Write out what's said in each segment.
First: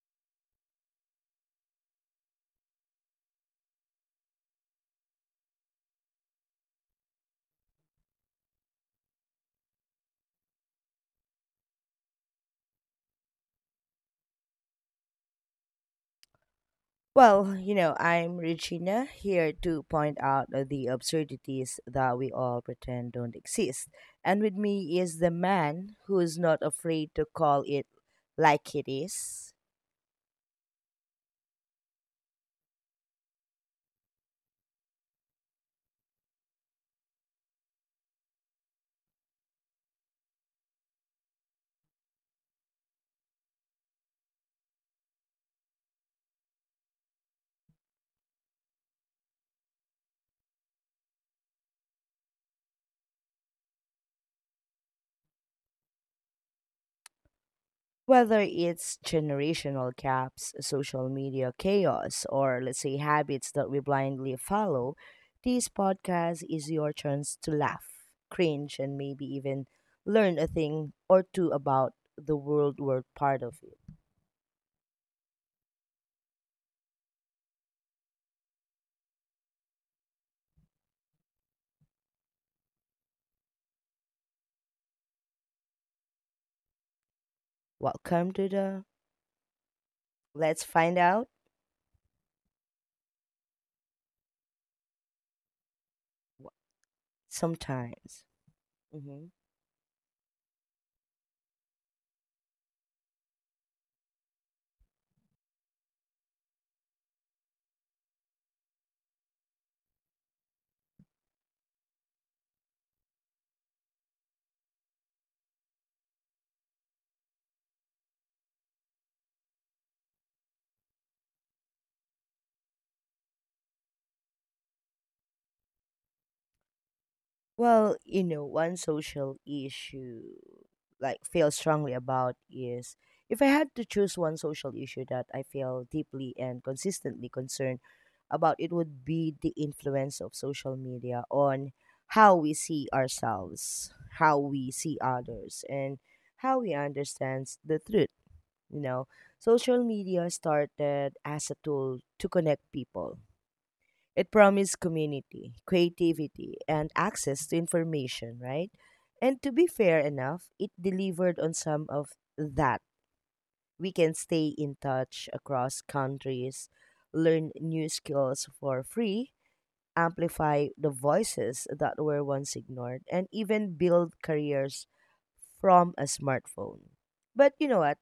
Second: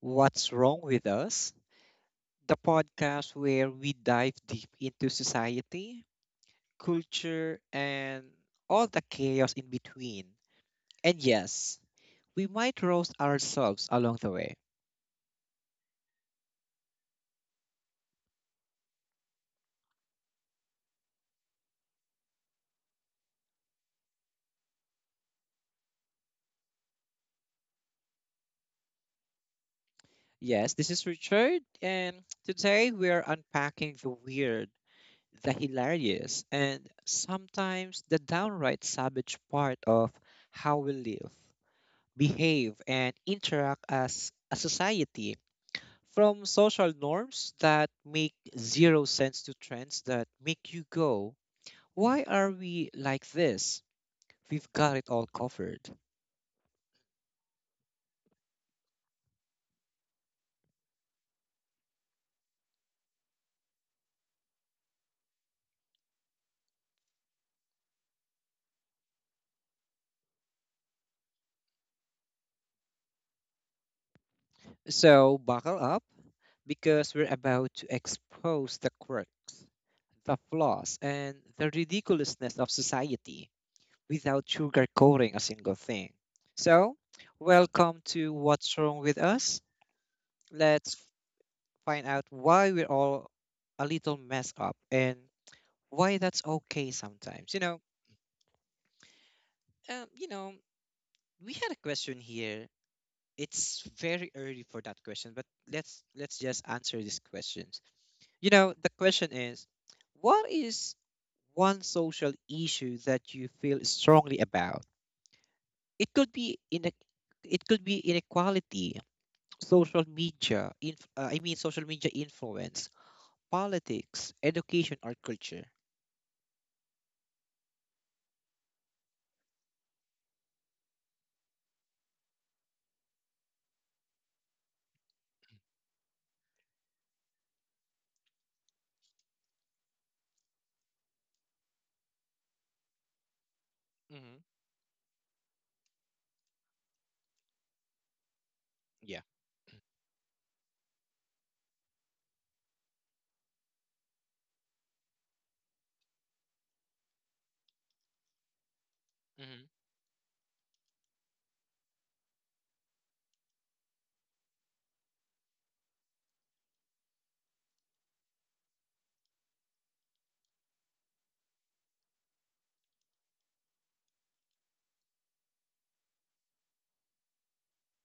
What's Wrong with Us, the podcast where we dive deep into society, culture, and all the chaos in between. And yes, we might roast ourselves along the way. I'm Regina here to point out the absurdities that we all pretend don't exist. And with me is the man who's not afraid to call it like it is. Yes, this is Richard, and today we are unpacking the weird, the hilarious, and sometimes the downright savage part of how we live, behave, and interact as a society, from social norms that make zero sense to trends that make you go, why are we like this? We've got it all covered. Whether it's generational gaps, social media chaos, or let's say habits that we blindly follow, this podcast is your chance to laugh, cringe, and maybe even learn a thing or two about the world we're part of. So buckle up because we're about to expose the quirks, the flaws, and the ridiculousness of society without sugarcoating a single thing. So, welcome to Welcome to What's the Wrong with Us. Let's Let's find out find out why we're all a little messed up and why that's wh- okay sometimes. Sometimes. hmm um, you know, we had a question here. It's very early for that question, but let's just answer this question. The question is, what is one social issue that you feel strongly about? It could be in it could be inequality, social media, I mean social media influence, politics, education or culture. Well, you know, one social issue like feel strongly about is If I had to choose one social issue that I feel deeply and consistently concerned about, it would be the influence of social media on how we see ourselves, Mm-hmm. how we see others, and how we understand the truth. You know, Yeah. social media started as a tool to connect people. It promised community, creativity, and access to information, right? And to Mm-hmm. be fair enough, it delivered on some of that. We can stay in touch across countries, learn new skills for free, amplify the voices that were once ignored, and even build careers from a smartphone. But you know what?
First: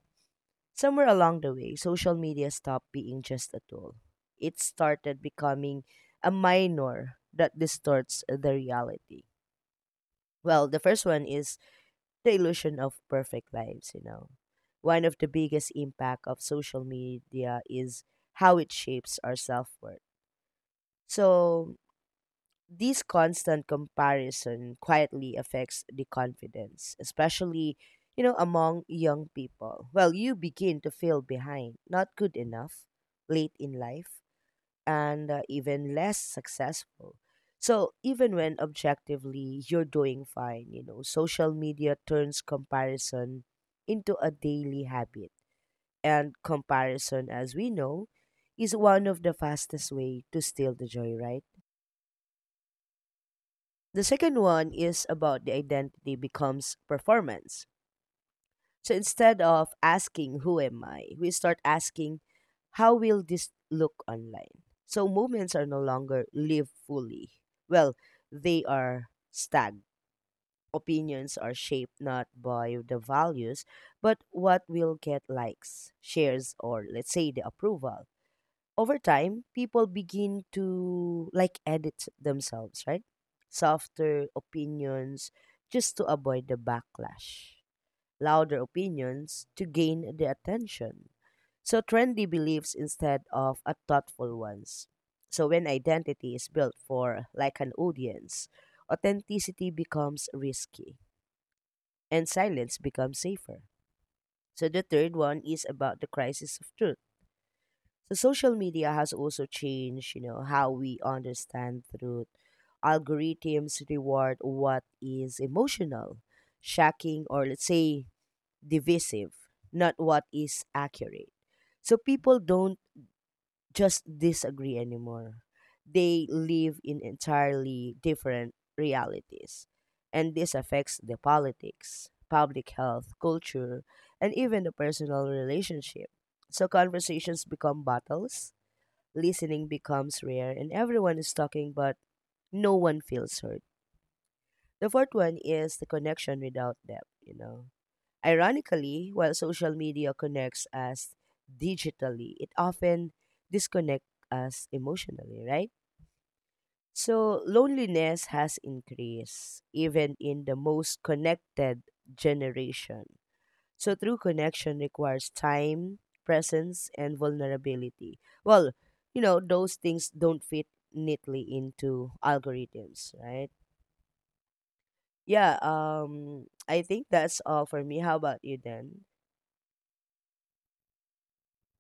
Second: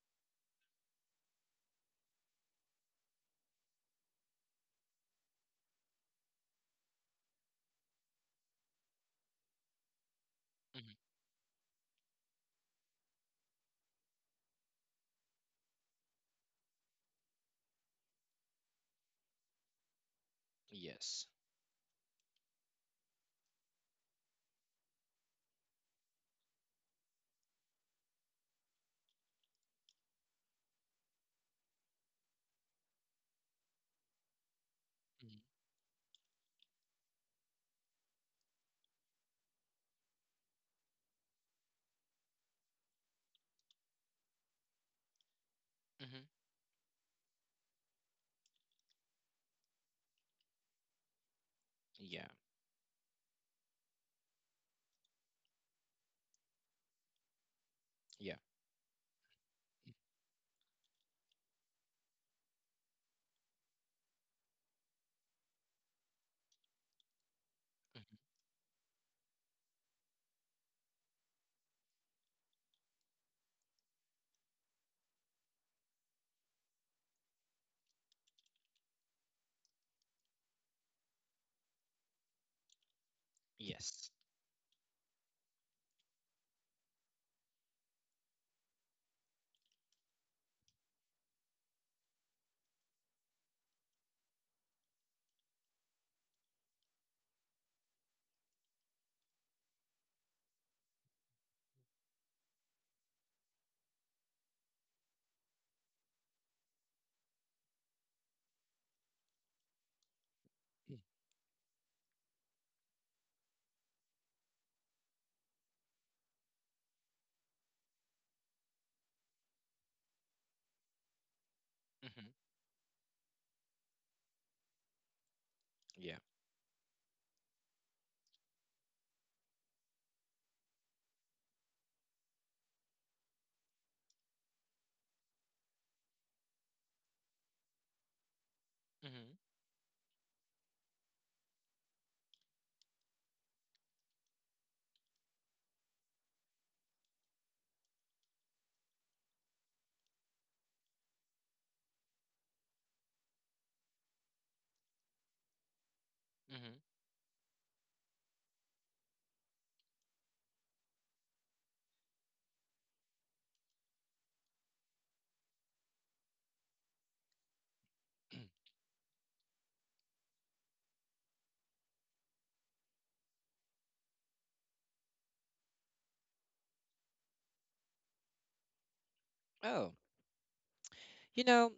Somewhere along the way, social media stopped being just a tool. It started becoming a minor that distorts the reality. Well, the Mm-hmm. first one is the illusion of perfect lives, One of the biggest impact of social media is how it shapes our self-worth. Yes. So, this constant comparison quietly affects the confidence, especially, you know, among young people. Well, you begin to feel behind, not good enough, late in life, and Mm-hmm. even less successful. So, even when objectively you're doing fine, you know, social media turns comparison into a daily habit. Mm-hmm. And comparison, as we know, is one of the fastest way to steal the joy, right? Yeah. The second one is about the identity becomes performance. Yeah. So instead of asking who am I, we start asking how will this look online? So moments are no longer lived fully. Well, Mm-hmm. they are stagged. Opinions are shaped not by the values, but what will get likes, shares, or let's say the approval over time, people begin to like edit themselves, right? Yes. Softer opinions just to avoid the backlash, louder opinions to gain the attention. So, trendy beliefs instead of a thoughtful ones. So, when identity is built for like an audience, authenticity becomes risky and silence becomes safer. So, the third one is about the crisis of truth. So social media has also changed, you know, how we understand truth. Algorithms reward what is emotional, shocking, or let's say divisive, not what is accurate. So Mm-hmm. people don't just disagree anymore. Yeah. They live in entirely different realities. And this affects the politics, public health, culture, and even the personal relationship. So conversations become battles, Mm-hmm. listening becomes rare, and everyone is talking but no one feels heard. The fourth one is the connection without depth, Ironically, while social media connects us digitally, it often disconnects us emotionally, right? Mm-hmm. So loneliness has increased even in the most connected generation. So true connection requires time, presence, and vulnerability. Well, those things don't fit neatly into algorithms, right? Yeah, I think that's all for me. How about you then? Oh. You know,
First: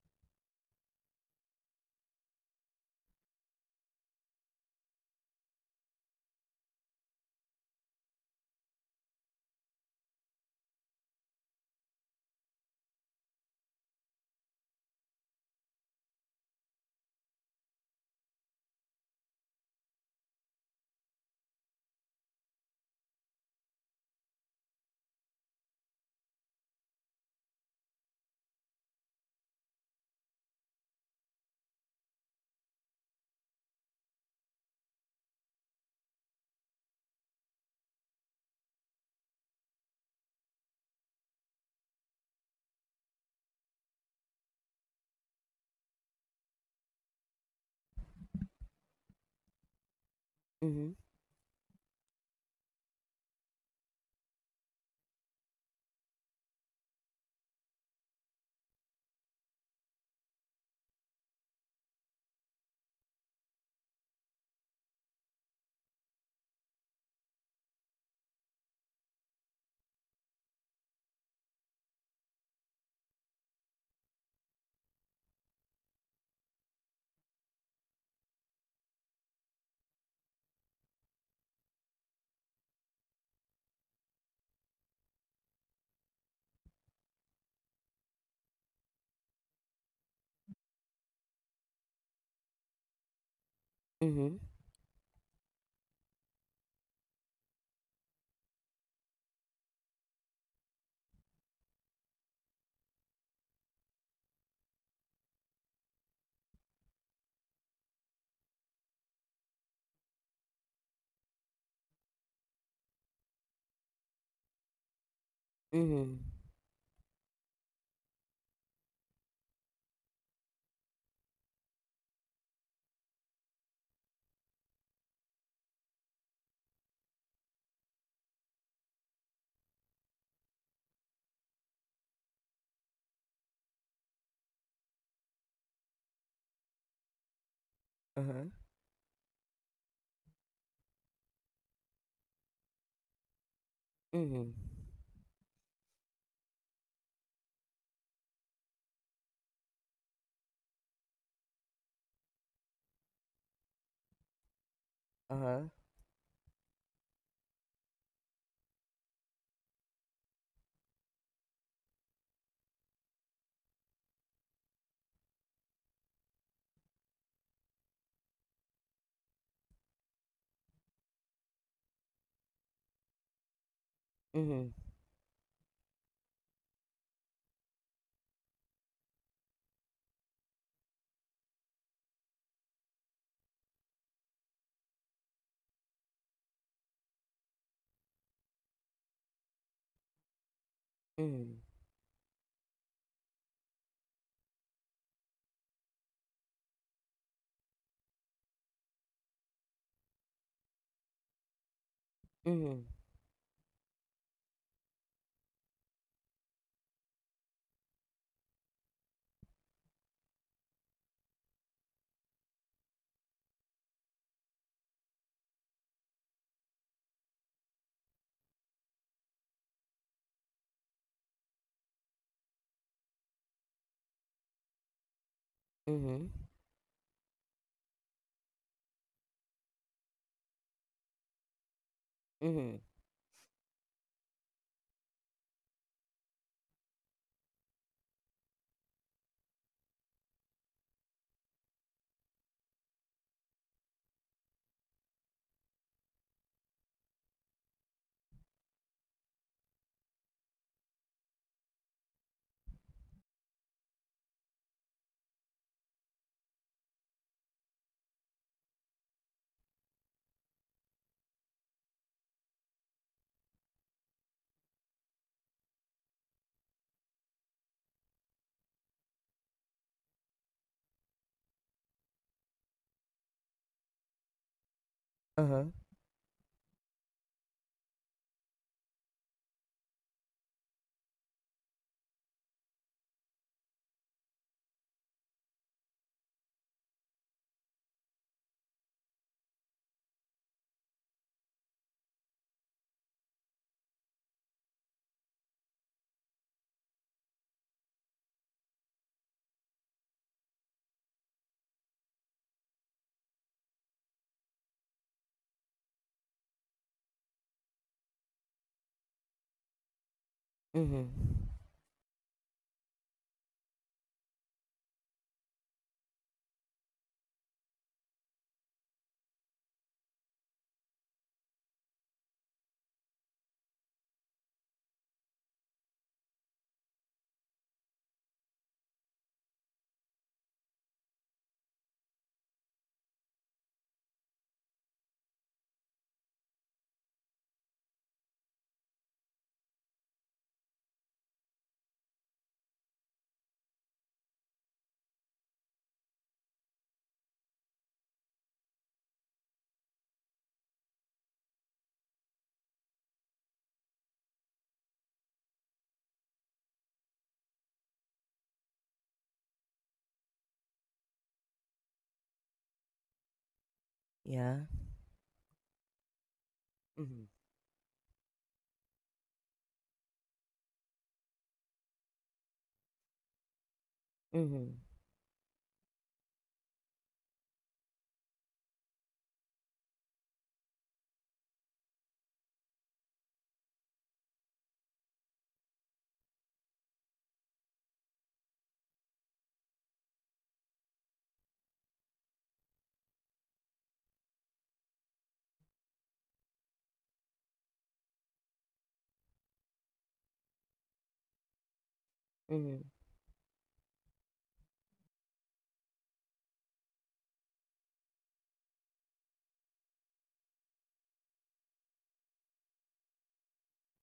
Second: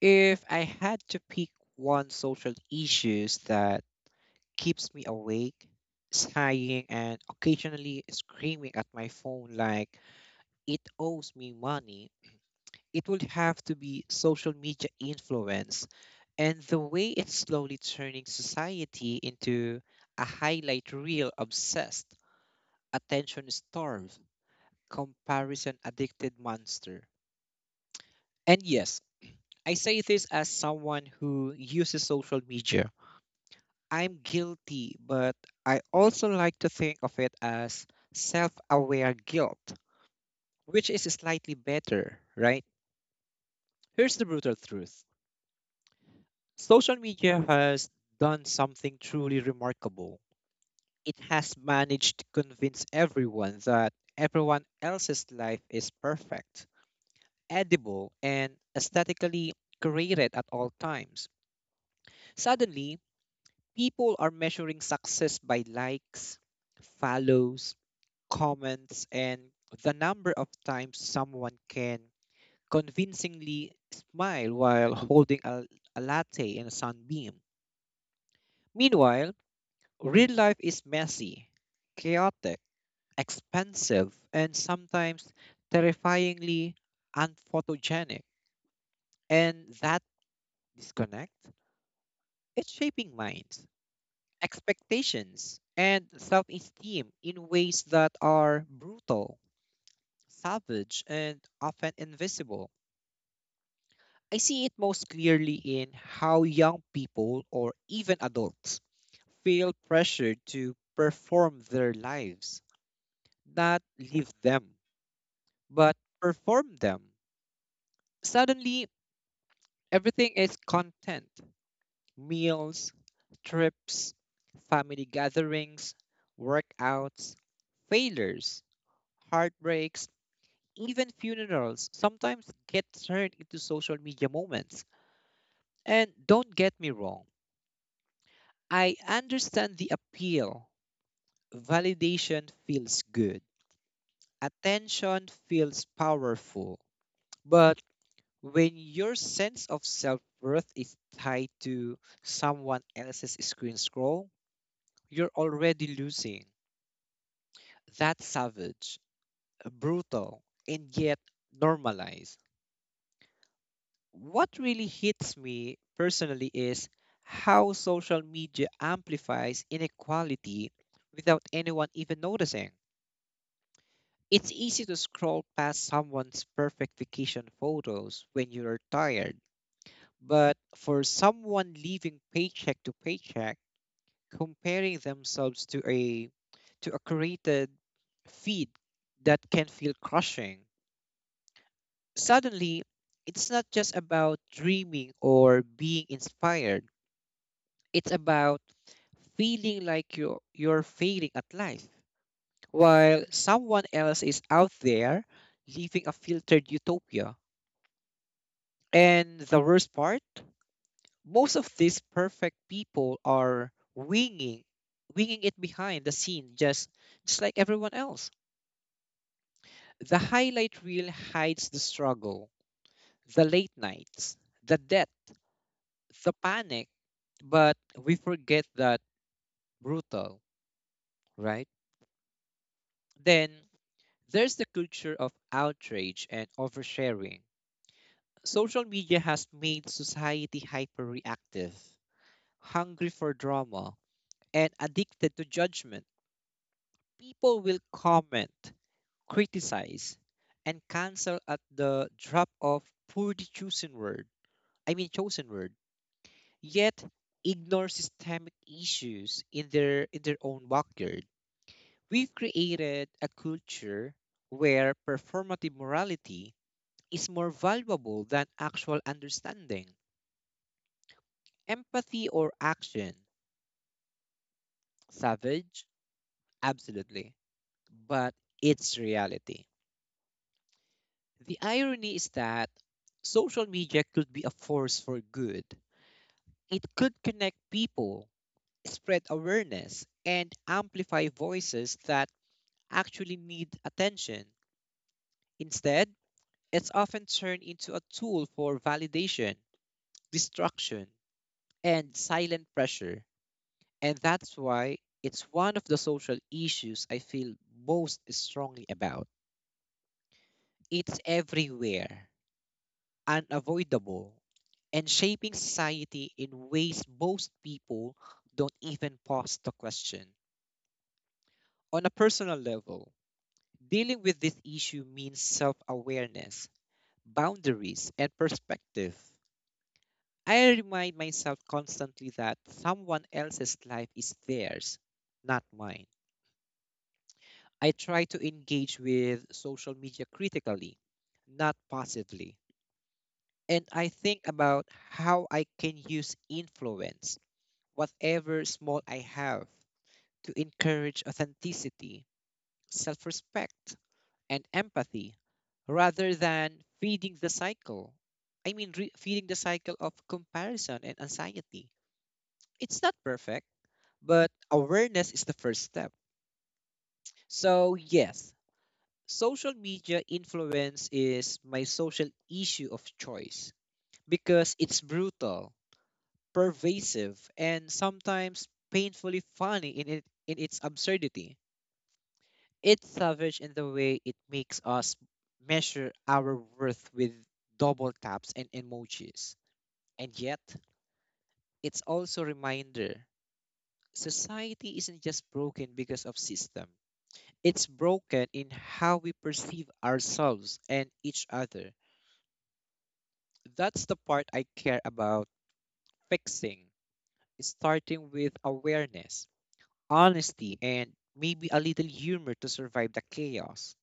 If I had to pick one social issues that keeps me awake, sighing and occasionally screaming at my phone like it owes me money, it would have to be social media influence and the way it's slowly turning society into a highlight reel obsessed, attention starved, comparison addicted monster. And yes, I say this as someone who uses social media. I'm guilty, but I also like to think of it as self aware guilt, which is slightly better, right? Here's the brutal truth. Social media has done something truly remarkable. Mhm. It has managed to convince everyone that everyone else's life is perfect, edible, and aesthetically created at all times. Suddenly, people are measuring success by likes, follows, comments, and the number of times someone can convincingly smile while holding a latte in a sunbeam. Meanwhile, real life is messy, chaotic, expensive, and sometimes terrifyingly unphotogenic. And that disconnect is shaping minds, Mhm. expectations, and self esteem in ways that are brutal, savage, and often invisible. I see it most clearly in how young people or even adults feel pressured to perform their lives, not live them, but Mhm. perform them. Suddenly, everything is content: meals, trips, family gatherings, workouts, failures, heartbreaks, even funerals sometimes get turned into social media moments. And don't get me wrong, Uh-huh. I understand the appeal. Validation feels good. Mhm. Attention feels powerful. But when your sense of self worth is tied to someone else's screen scroll, you're Uh-huh. already losing. That's savage, brutal, and yet normalized. What really hits me personally is how social media amplifies inequality without anyone even noticing. It's Mhm. easy to scroll past someone's perfect vacation photos when you're tired, but for someone living paycheck to paycheck, comparing themselves to a curated feed, that can feel crushing. Mhm. Suddenly, it's not just about dreaming or being inspired. It's about feeling like you're failing at life, Mhm. while someone else is out there living a filtered utopia. And the worst part, most of these perfect people are winging it behind the scene, just like everyone else. The highlight reel hides the struggle, the late nights, the debt, Mhm. the panic, but we forget that. Brutal, right? Mhm. Then there's the culture of outrage and oversharing. Social media has made society hyperreactive, hungry for drama, and addicted to judgment. People will comment, criticize, and cancel at the drop of poorly chosen word. I mean chosen word. Yet ignore systemic issues in their own backyard. We've created a culture where performative morality is more valuable than actual understanding, empathy or action. Uh-huh. Savage? Absolutely. But it's reality. The irony is that social media could be a force for good. It could connect people, spread awareness, and amplify voices that actually need attention. Instead, it's often turned into a tool for validation, destruction, and silent pressure. And that's why it's one of the social issues I feel most strongly about. Mhm. It's everywhere, unavoidable, and shaping society in ways most people don't even pause to question. On a personal level, dealing with this issue means self awareness, boundaries, and perspective. I remind myself constantly that someone else's life is theirs, not mine. I try to engage with social media critically, not passively. And I think about how I can use influence, whatever small I have, to encourage authenticity, self respect, and empathy rather than feeding the cycle. I mean, feeding the cycle of comparison and anxiety. It's not perfect, but Yeah. awareness is the first step. Mhm. So, yes, social media influence is my social issue of choice because Mhm. it's brutal, pervasive, and sometimes painfully funny in its absurdity. It's savage in the way it makes us measure our worth with double taps and emojis. And yet, it's also a reminder: society isn't just broken because of system. It's broken in how we perceive ourselves and each other. Mhm. That's the part I care about fixing, starting with awareness, honesty, and maybe a little humor to survive the chaos.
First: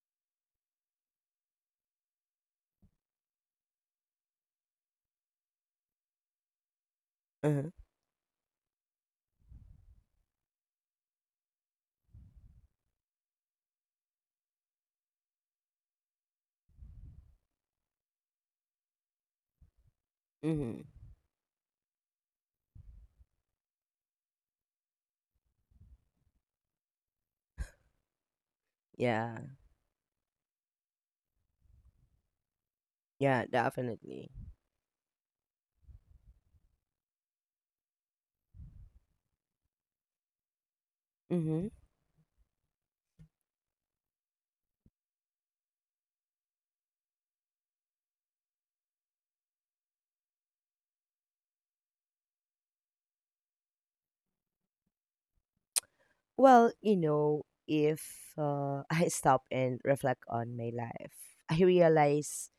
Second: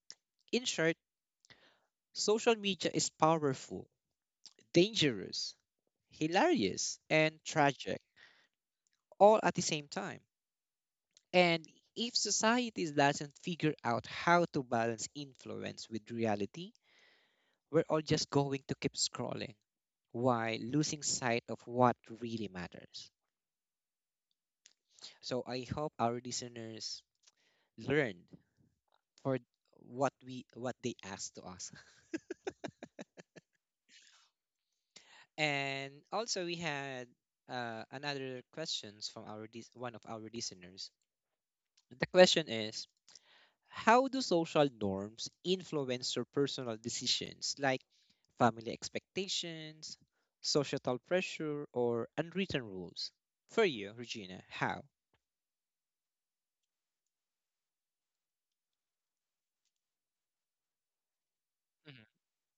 In short, social media is powerful, dangerous, hilarious, and Uh-huh. tragic all at the same time. And if society doesn't figure out how to balance influence with reality, we're all just going to keep scrolling while Mhm. losing sight of what really matters. So I hope our listeners learned for Yeah. what they asked to us. Yeah, definitely. And also we had another questions from one of our listeners. Mhm. The question is, how do social norms influence your personal decisions, like family expectations, societal pressure, or unwritten rules? For you, Regina, how? Well, you know, if I stop and reflect on my life, I Mm-hmm. realize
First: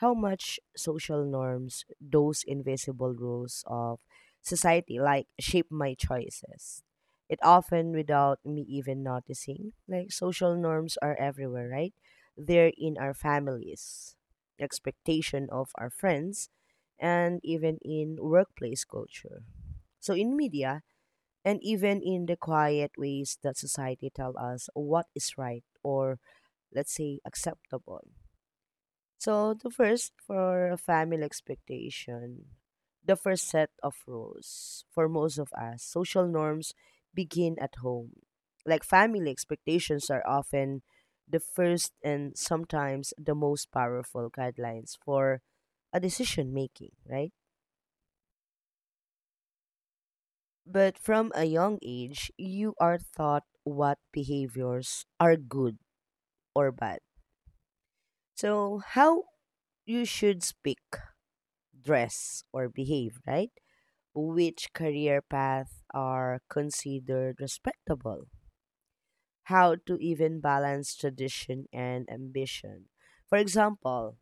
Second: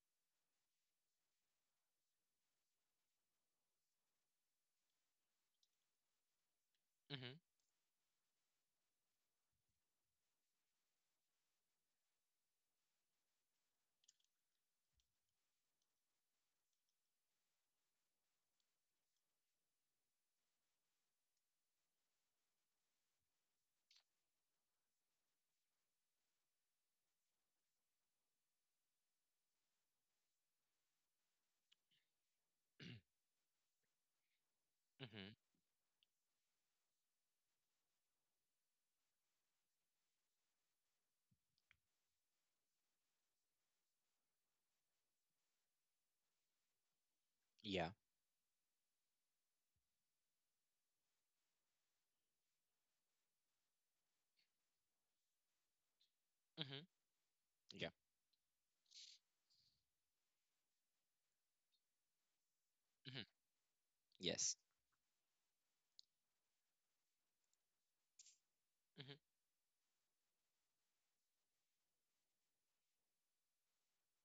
how much social norms, those invisible rules of society, like shape my choices. It often without me even noticing. Like social norms are everywhere, right? They're in our families, expectation of our friends, and even in workplace culture. So in media, and even in the quiet ways that society tell us what is right or let's say acceptable. So the first for family expectation, Mm-hmm. the first set of rules for most Mm-hmm. of us social norms begin at home. Like family expectations are often the first and sometimes the most powerful guidelines for a decision making, right? Yeah. But from a young age, you are taught what behaviors are good or Mm-hmm. bad. Yeah. So, how you should speak, dress, or behave, Mm-hmm. right? Yes. Which career path are considered respectable? Mm-hmm. How to even balance tradition and ambition? For example,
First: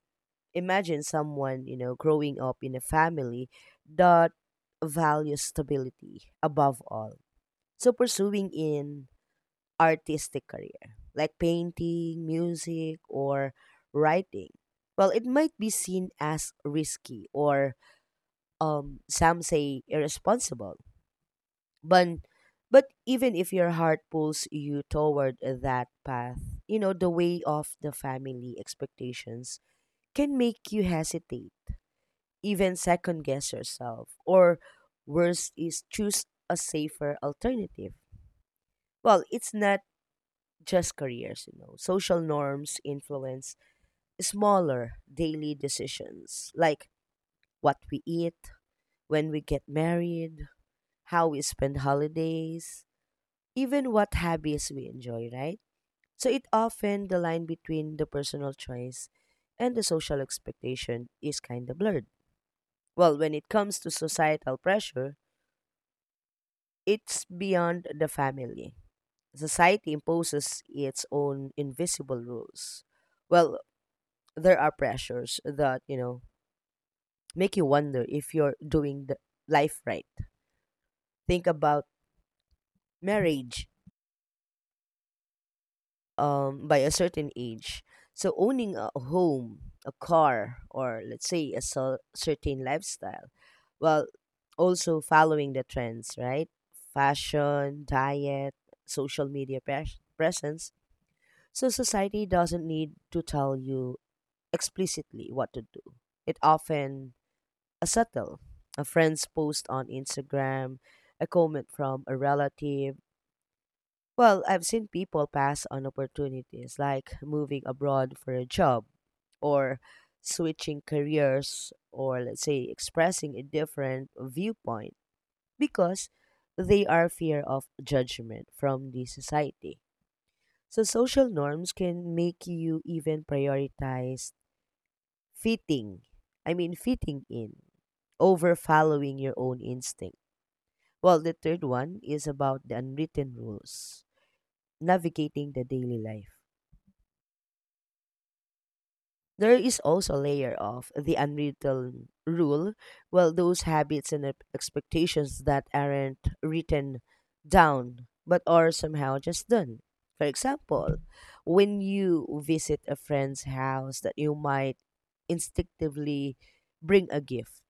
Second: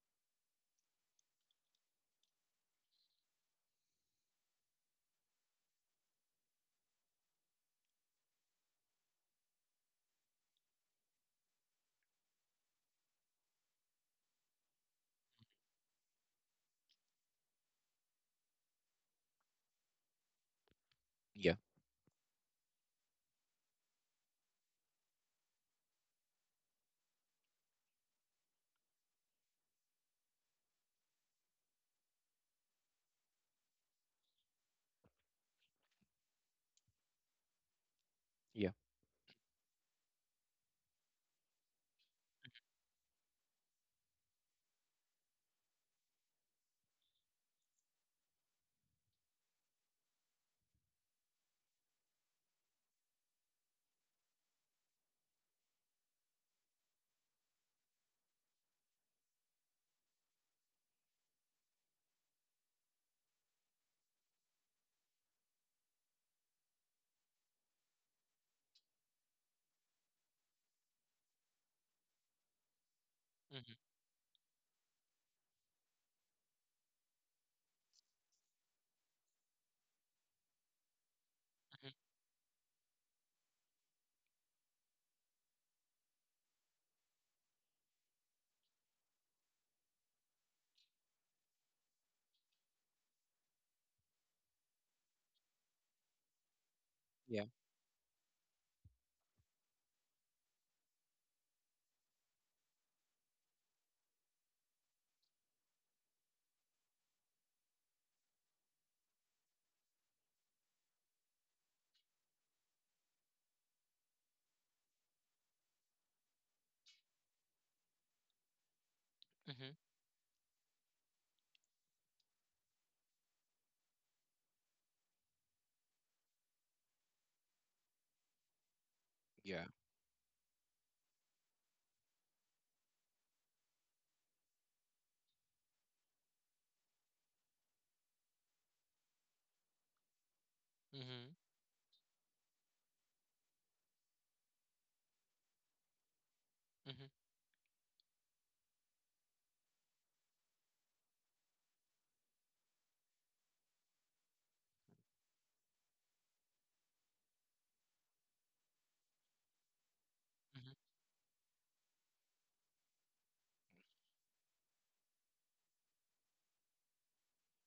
imagine someone, you know, growing up in a family that values stability above all. So, pursuing in artistic career, like painting, music, or writing, well, it might be seen as risky or some say irresponsible. Yeah. But, but even if your heart pulls you toward that path, you know, the weight of the family expectations can make you hesitate, even second guess yourself, or worse is choose a safer alternative. Yeah. Well, it's not just careers, you know. Social norms influence smaller daily decisions like what we eat, when we get married, how we spend holidays, even what hobbies we enjoy, right? So it often the line between the personal choice and the social expectation is kind of blurred. Well, when it comes to societal pressure, it's beyond the family. Society imposes its own invisible rules. Well, Mm-hmm. there are pressures that you know make you wonder if you're doing the life right. Think about Mm-hmm. marriage by a certain age, so owning a home, a car, or let's say a certain lifestyle. Well, also following the trends, right? Yeah. Fashion, diet, social media presence. So society doesn't need to tell you explicitly what to do. It often a subtle, a friend's post on Instagram, a comment from a relative. Well, I've seen people pass on opportunities like moving abroad for a job, Mm-hmm. or switching careers, or let's say expressing a different viewpoint because they are fear of judgment from the Yeah. society. So social norms can make you even prioritize fitting. I mean fitting in over following your own instinct. Well, the Mm-hmm. third one is about the unwritten rules, navigating the daily life. Mm-hmm. There is also a layer of the unwritten rule, well, those habits and expectations that aren't written down but are somehow just done. For Mm-hmm. example, when you visit a friend's house, that you might instinctively bring a gift,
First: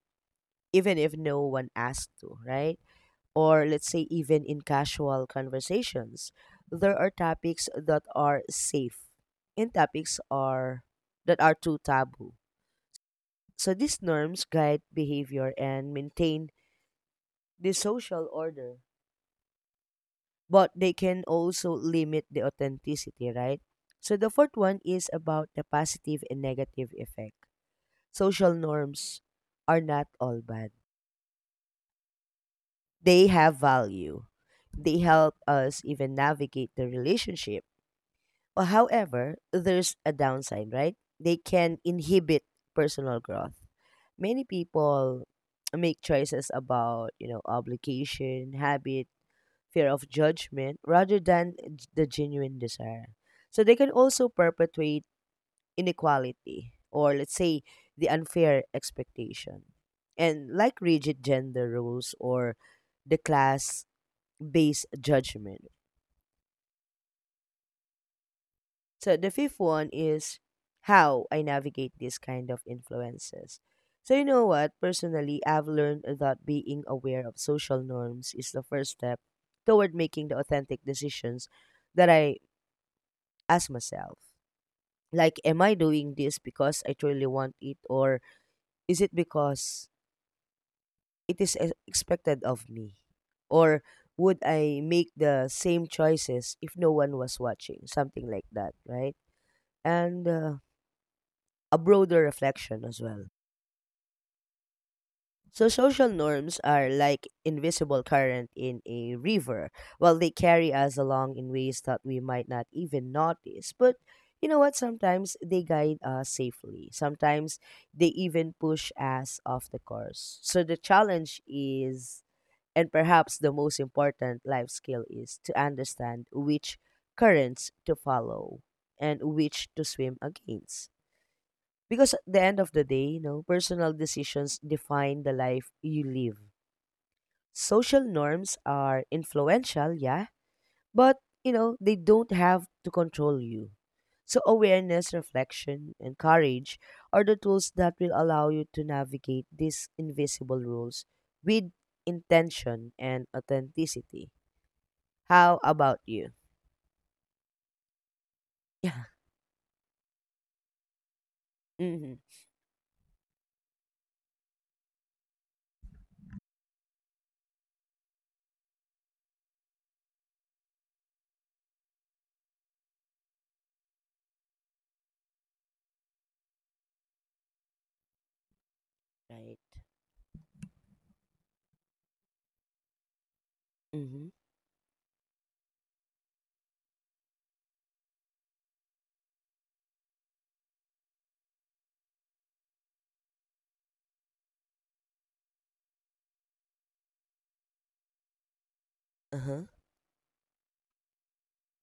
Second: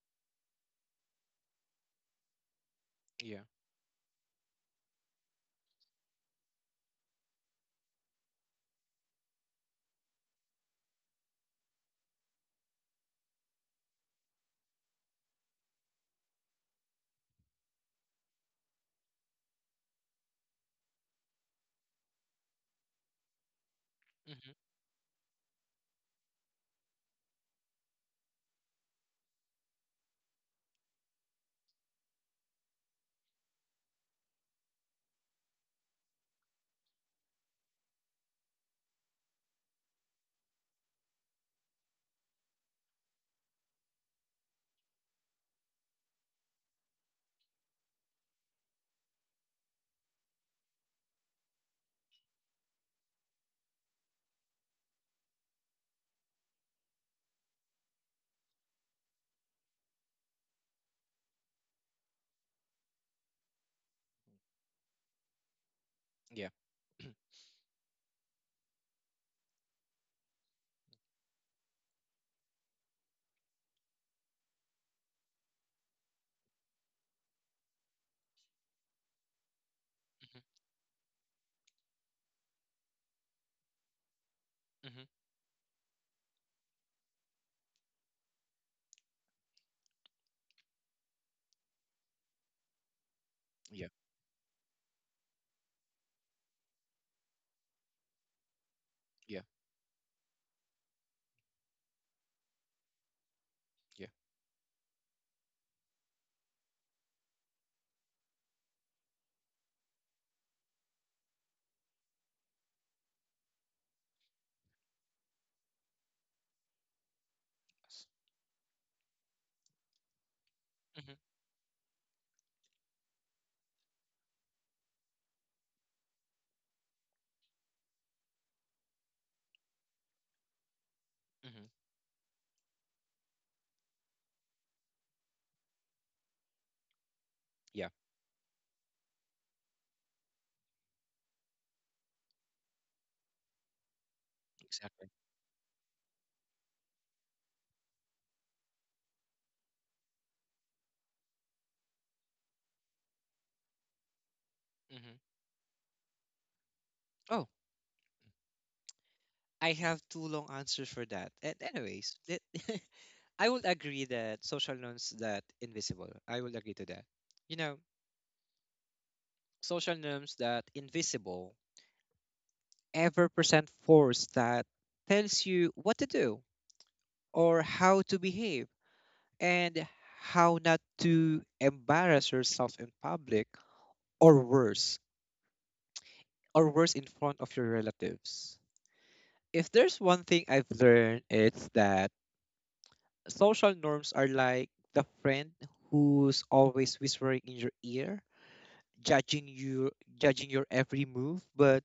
even if no one asked to, right? Yeah. Or let's say even in casual conversations, there are topics that are safe and topics are that are too taboo. So these norms guide behavior and maintain the social order, but they can also limit the authenticity, right? So the Mm-hmm. fourth one is about the positive and negative effect. Social norms are not all bad. They have value. They help us even navigate the relationship. Well, however, there's a downside, right? They can inhibit personal growth. Many people make choices about, you know, obligation, habit, fear of judgment rather than the genuine desire. So they can also perpetuate inequality or let's say the unfair expectation. And like rigid gender rules or the class based judgment. Yeah. So the fifth one is how I navigate these kind of influences. So you know what? Personally, I've learned that being aware of social norms is the first step toward making the Mm-hmm. authentic decisions that I ask myself. Mm-hmm. Like, am I doing this because I truly want it, or is it because it is expected of me? Or Yeah. would I make the same choices if no one was watching? Something like that, right? Yeah. And a broader reflection as well. Yeah. So social norms are like invisible current in a river, while they carry us along in ways that we might not even notice. But you know what? Sometimes they guide us safely. Sometimes they even push us off the course. So the Mm-hmm. challenge is, and perhaps the most important life skill is to understand which currents to follow and which to swim against. Mm-hmm. Because at the end of the day, you know, personal decisions define the life you live. Yeah. Social norms are influential, yeah, but you know, they don't have to control you. So Exactly. awareness, reflection, and courage are the tools that will allow you to navigate these invisible rules with intention and authenticity. Mm-hmm. How about you? Yeah. I have two long answers for that. And anyways, hmm that. I would agree that social norms that invisible. I will agree to that. You know, social norms that invisible ever present force that tells you what to do or how to behave Right. and how not to embarrass yourself in public, Mm-hmm. or worse, or worse, in front of your relatives. If there's one thing I've learned, it's that social norms are like the friend who's always whispering in your ear, judging Uh-huh. you, judging your every move, but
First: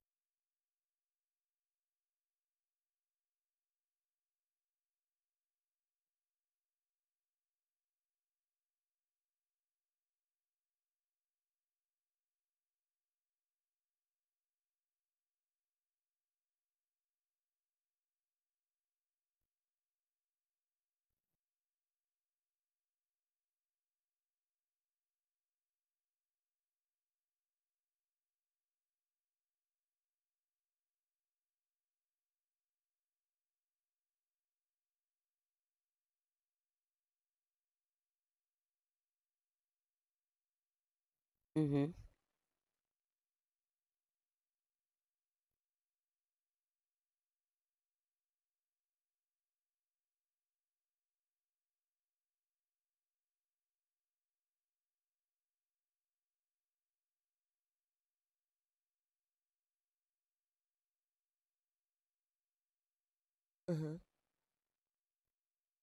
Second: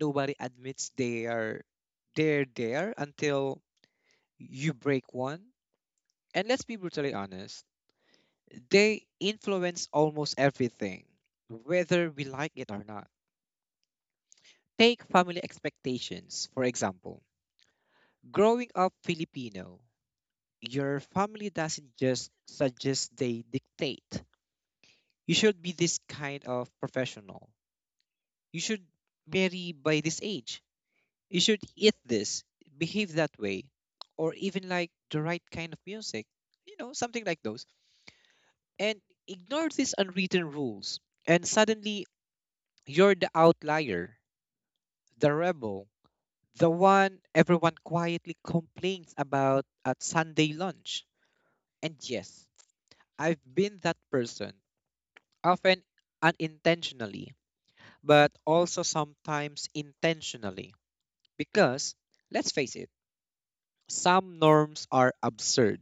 nobody admits they're there until you break one. And let's be brutally honest, they influence almost everything, whether we like it or not. Take family expectations, for example. Growing up Filipino, your family doesn't just suggest, they dictate. You should be this kind of professional. You should marry by this age. You should eat this, behave that way, or even like the right kind of music, something like those. And ignore these unwritten rules. And Mhm. suddenly, you're the outlier, the rebel, the one everyone quietly complains about at Sunday lunch. And yes, I've been that person, often unintentionally, but also sometimes intentionally. Because, let's face it, Uh-huh. some norms are absurd.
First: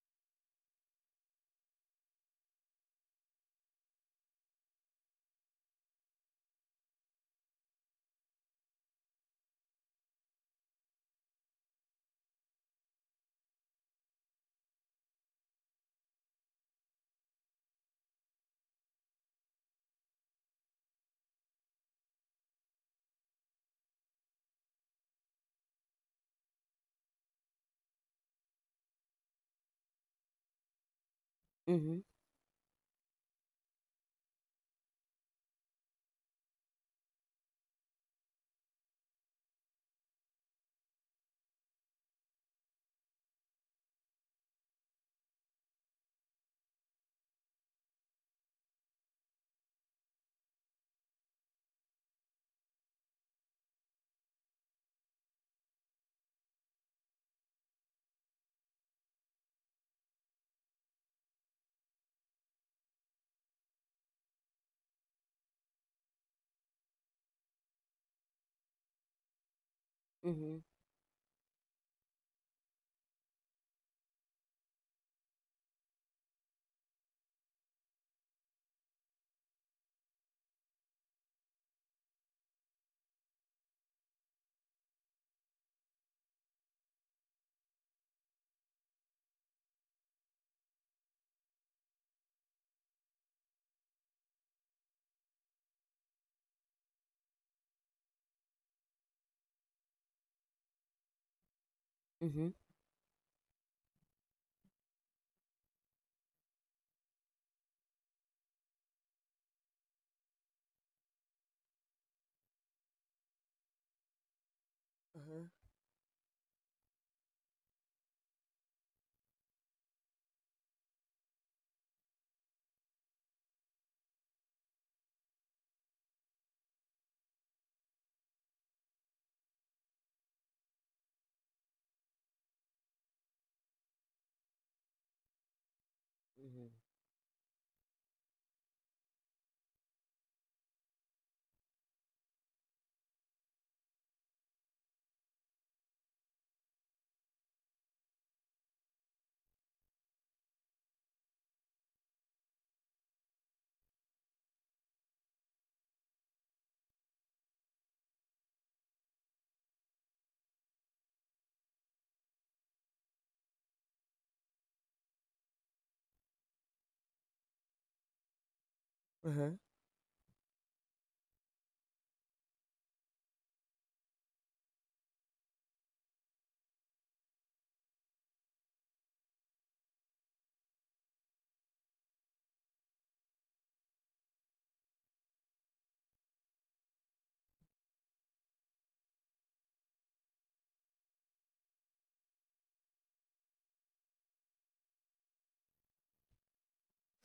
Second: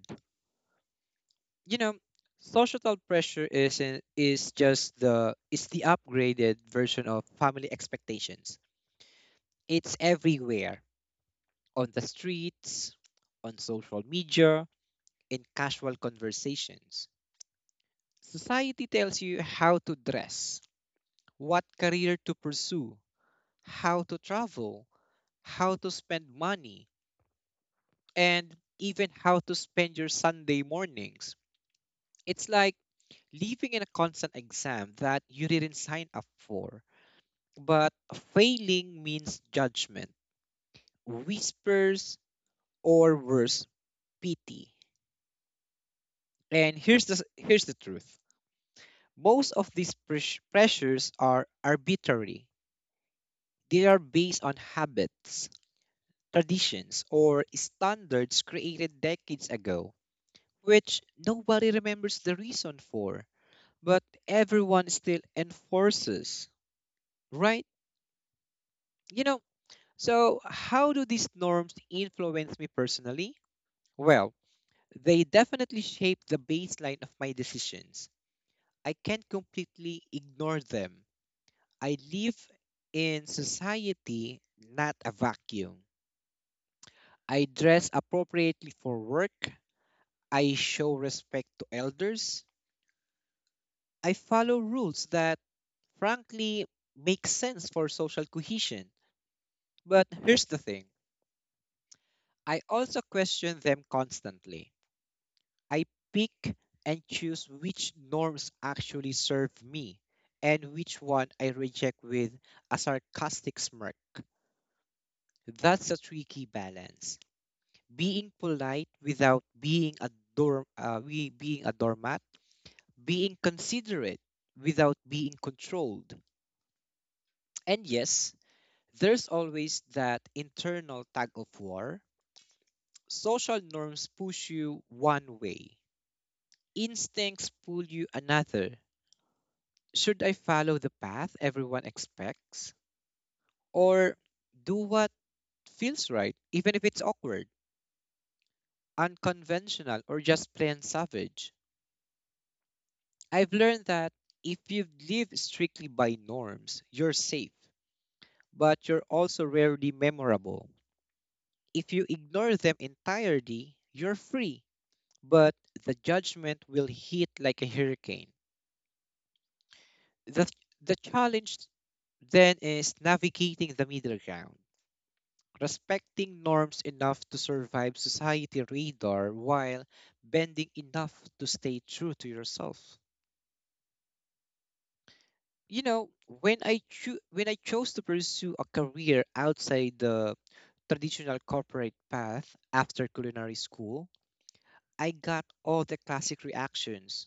You know, societal pressure is, in- is just the, is the upgraded version of family expectations. It's everywhere, on the streets, on social media, in casual conversations. Society tells you how to dress, what career to pursue, how to travel, how to spend money, and even how to spend your Sunday mornings. Mhm. It's like living in a constant exam that you didn't sign up for. But failing means judgment, whispers, or worse, pity. And here's the truth. Most of these pressures are arbitrary. They are based on habits, traditions, or standards created decades ago, which nobody remembers the reason for, but everyone still enforces, right? You know, so Mhm. how do these norms influence me personally? Well, they definitely shape the baseline of my decisions. I can't completely ignore them. I live in society, not a vacuum. I dress appropriately for work. I show respect to elders. I follow rules that, frankly, make sense for social cohesion. But here's the thing: Mhm. I also question them constantly. I pick and choose which norms actually serve me and which one I reject with a sarcastic smirk. Uh-huh. That's a tricky balance. Being polite without being a doormat, being considerate without being controlled. And yes, there's always that internal tug of war. Social norms push you one way, Mhm. instincts pull you another. Should I follow the path everyone expects or do what feels right, even if it's awkward, unconventional, or just plain savage? I've learned that if you live strictly by norms, you're safe, but you're also rarely memorable. If you ignore them entirely, you're free, but the judgment will hit like a hurricane. Uh-huh. The, the challenge then is navigating the middle ground, respecting norms enough to survive society radar while bending enough to stay true to yourself. You know, when when I chose to pursue a career outside the traditional corporate path after culinary school, I got all the classic reactions.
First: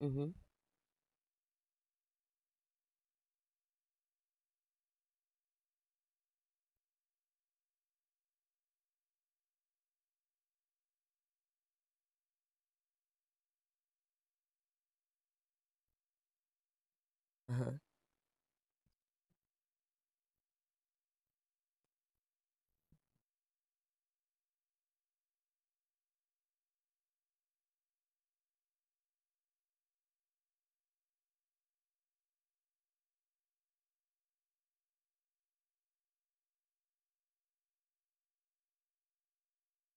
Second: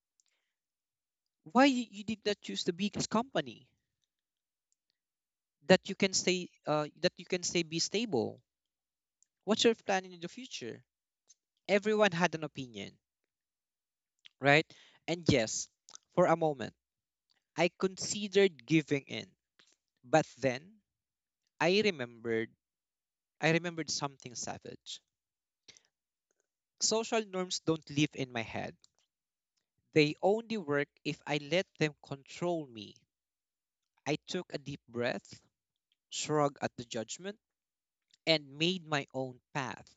Mhm. Why you did not choose the biggest company that you can stay that you can say be stable? What's your plan in the future? Everyone had an opinion, right? And yes, for a moment. I Uh-huh. considered giving in, but then I remembered I remembered something savage. Social norms don't live in my head. They only work if I let them control me. I took a deep breath, shrugged at the judgment, and made my own path.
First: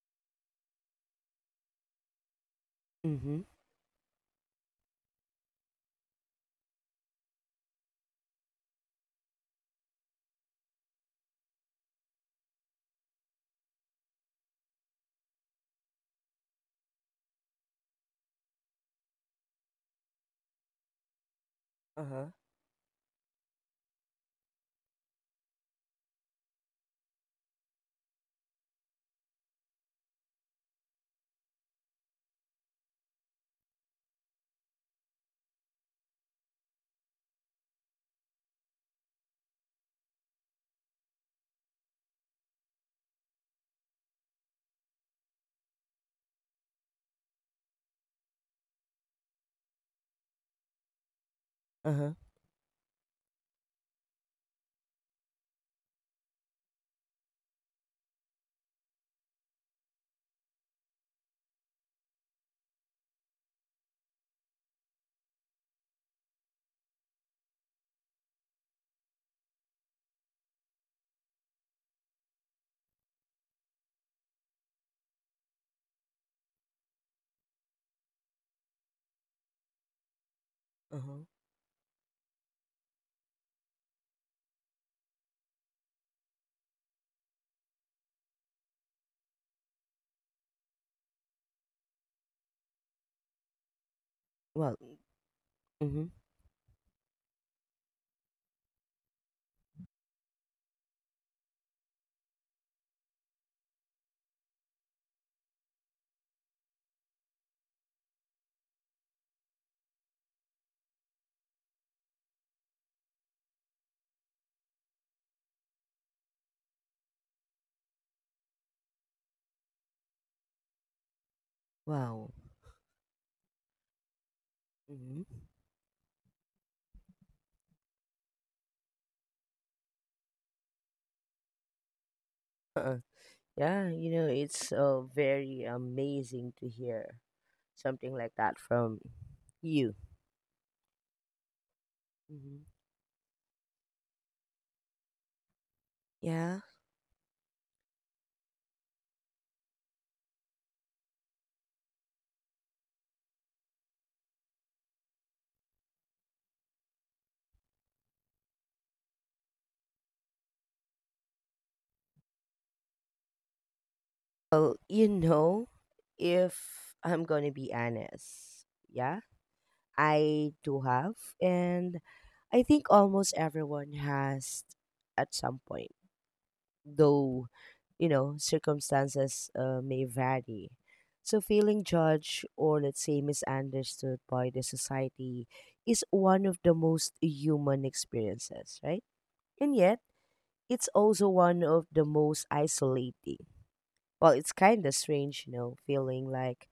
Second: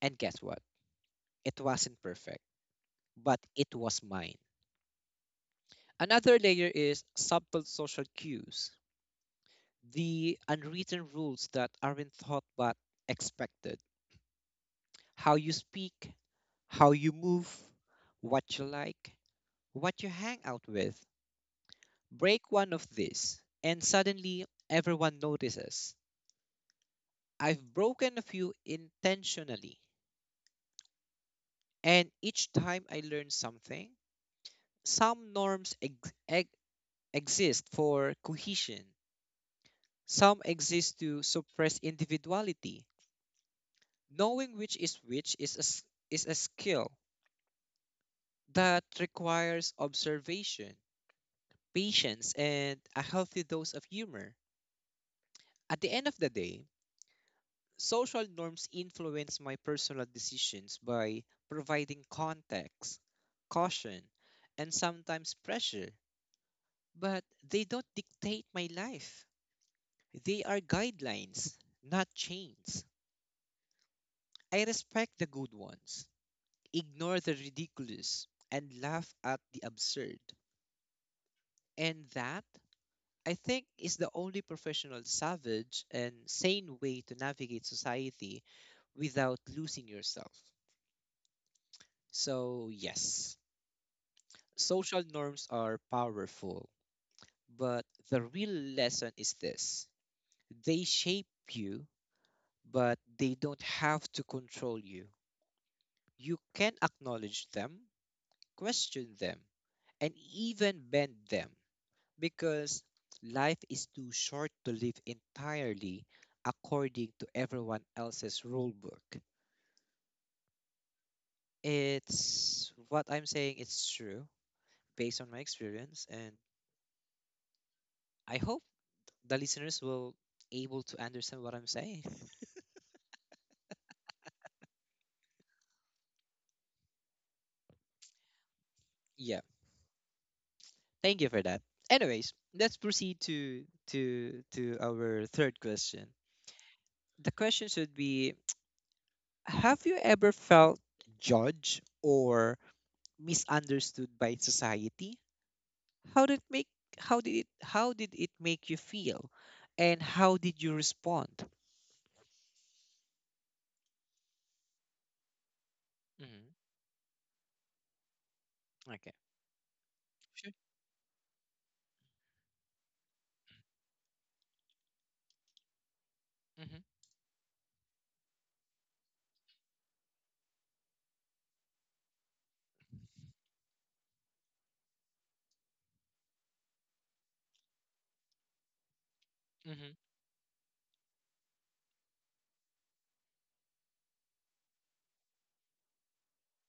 And guess what? It wasn't perfect, but Mhm. it was mine. Another layer is subtle social cues, the unwritten rules that aren't thought but expected: how you speak, how you move, what you like, what you hang out with. Uh-huh. Break one of these, and suddenly everyone notices. I've broken a few intentionally, and each time I learn something. Some norms exist for cohesion, some exist to suppress individuality. Knowing which is which is a skill that requires observation, Uh-huh. patience, and a healthy dose of humor. At the end of the day, social norms influence my personal decisions by providing context, caution, and sometimes pressure, but they don't dictate my life. They are guidelines, not chains. I respect the good ones, ignore the ridiculous, and laugh at the absurd. Uh-huh. And that, I think, is the only professional, savage, and sane way to navigate society without losing yourself. So, yes, Well, social norms are mm-hmm. powerful, but the real lesson is this: they shape you, but they don't have to control you. You can acknowledge them, question them, and even bend them, because life is too short to live entirely according to everyone else's rule book. Wow. It's what I'm saying, it's true Mm-hmm. based on my experience, and I hope the listeners will able to understand what I'm saying. Uh-uh. Yeah, you know, it's very amazing to hear something like that from Yeah. you. Thank you for that. Anyways, Mm-hmm. let's proceed to our third question. Yeah. The question should be: have you ever felt judged or misunderstood by society? How did make how did it make you feel? And how did you respond? Well, you know, Hmm. if I'm going to be honest, Okay. yeah, I Sure. do have, and I think almost everyone has at some point, Mm-hmm. though, you know, circumstances may vary. So, feeling judged or, let's say, misunderstood by the society is one of the most human experiences, right? And Mm-hmm. yet, it's also one of the most isolating. Well, it's kind of strange, you know, feeling like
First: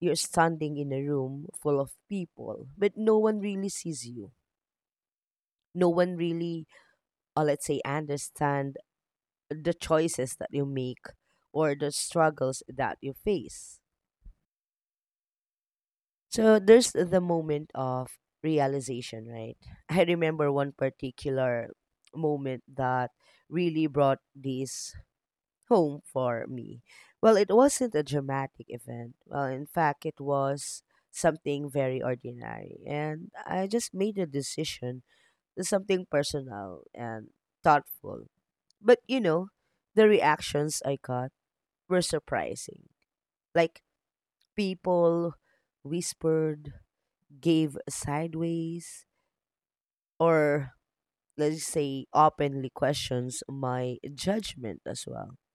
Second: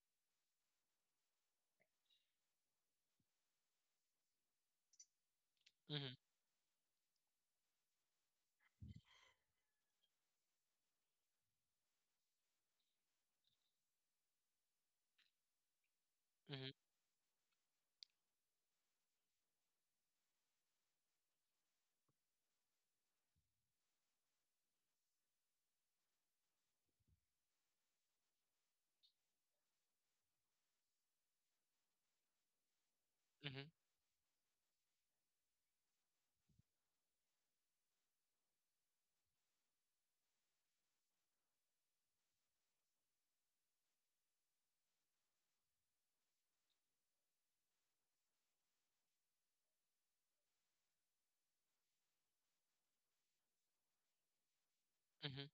you're standing in a room full of people, but no one really sees you, no Mm-hmm. one really let's say understand the choices that you make or the struggles that you face. So there's the moment of realization, right? I remember one particular moment that really brought this home for me. Well, it wasn't a dramatic event. Well, in fact, it was something very ordinary, and Mm-hmm. I just made a decision, something personal and thoughtful. But you know, the reactions I got were surprising. Like, people whispered, gave sideways, or, let's say, openly questions my judgment as well. Mm-hmm.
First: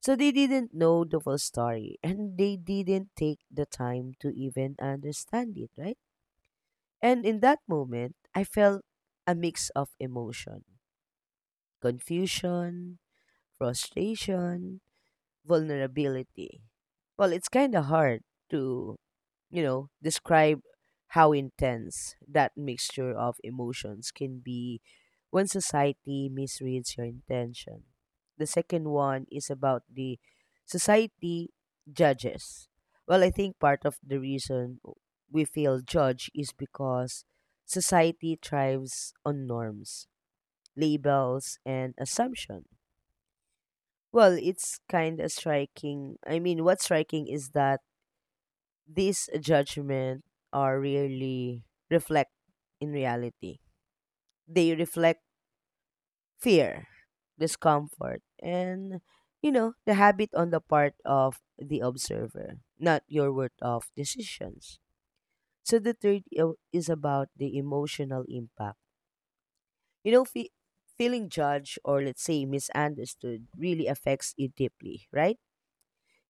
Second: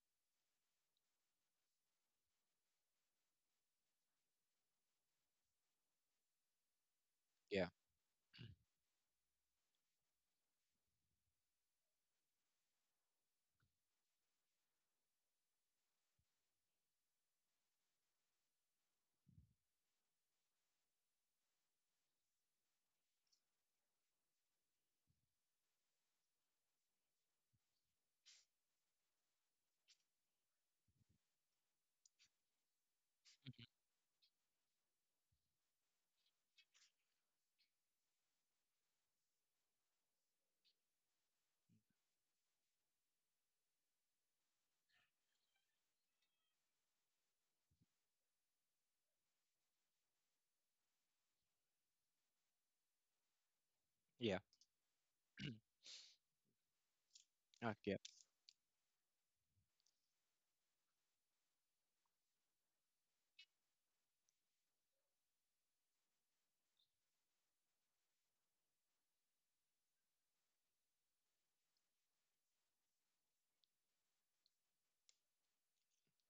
So they didn't know the full story and they didn't take the time to even understand it, right? And in that Yeah. moment, I felt a mix of emotion, confusion, frustration, vulnerability. Well, it's kind of hard to, you know, describe how intense that mixture of emotions can be when society misreads your intention. The second one is about the society judges. Well, I think part of the reason we feel judged is because society thrives on norms, labels, and assumptions. Well, it's kind of striking. I mean, what's striking is that these judgments are really reflect in reality. Yeah. They reflect fear, Okay. discomfort, and you know, the habit on the part of the observer, not your word of decisions. So the third is about the emotional impact. You know, feeling judged or, let's say, misunderstood really affects you deeply, right?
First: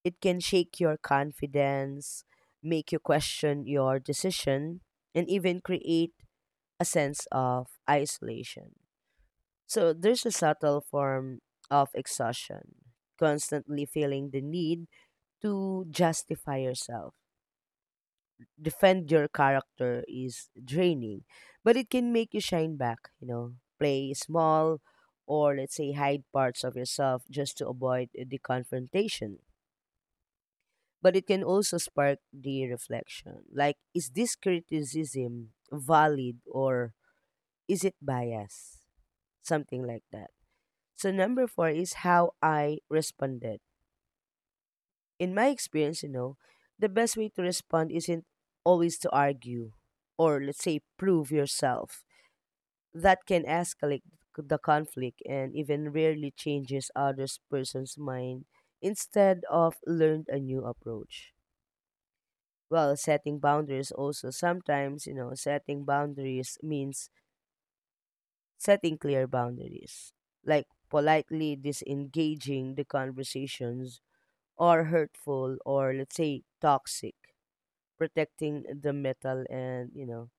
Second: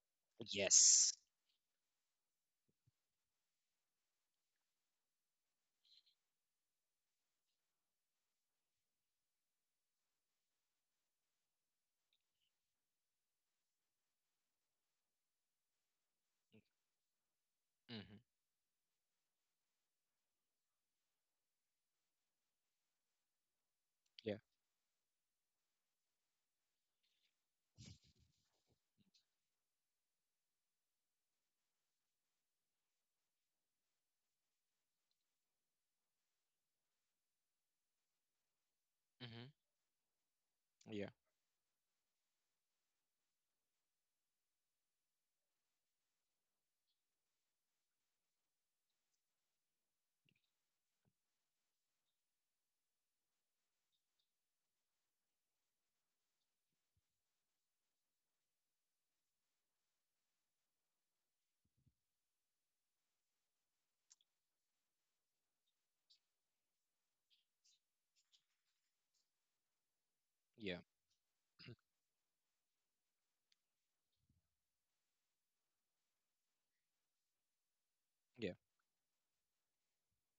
It can shake your Yes. confidence, make you question your decision, and even create a sense of isolation. So there's a subtle form of exhaustion, constantly feeling the need to justify yourself. Mm-hmm. Defend your character is draining, but it can make you shine back, you know, play Yeah. small, or, let's say, hide parts of yourself just to avoid the confrontation. But it can also spark the reflection. Like, is this criticism valid or is it biased? Mm-hmm. Something like that. Yeah. So, number four is how I responded. In my experience, you know, the best way to respond isn't always to argue or, let's say, prove yourself. That can escalate the conflict and even rarely changes other person's mind instead of learned a new approach. Well, setting boundaries also sometimes, you know, setting boundaries means setting clear boundaries, like Yeah. politely disengaging the conversations or hurtful or, let's say, toxic. Yeah. Protecting the mental and, you know,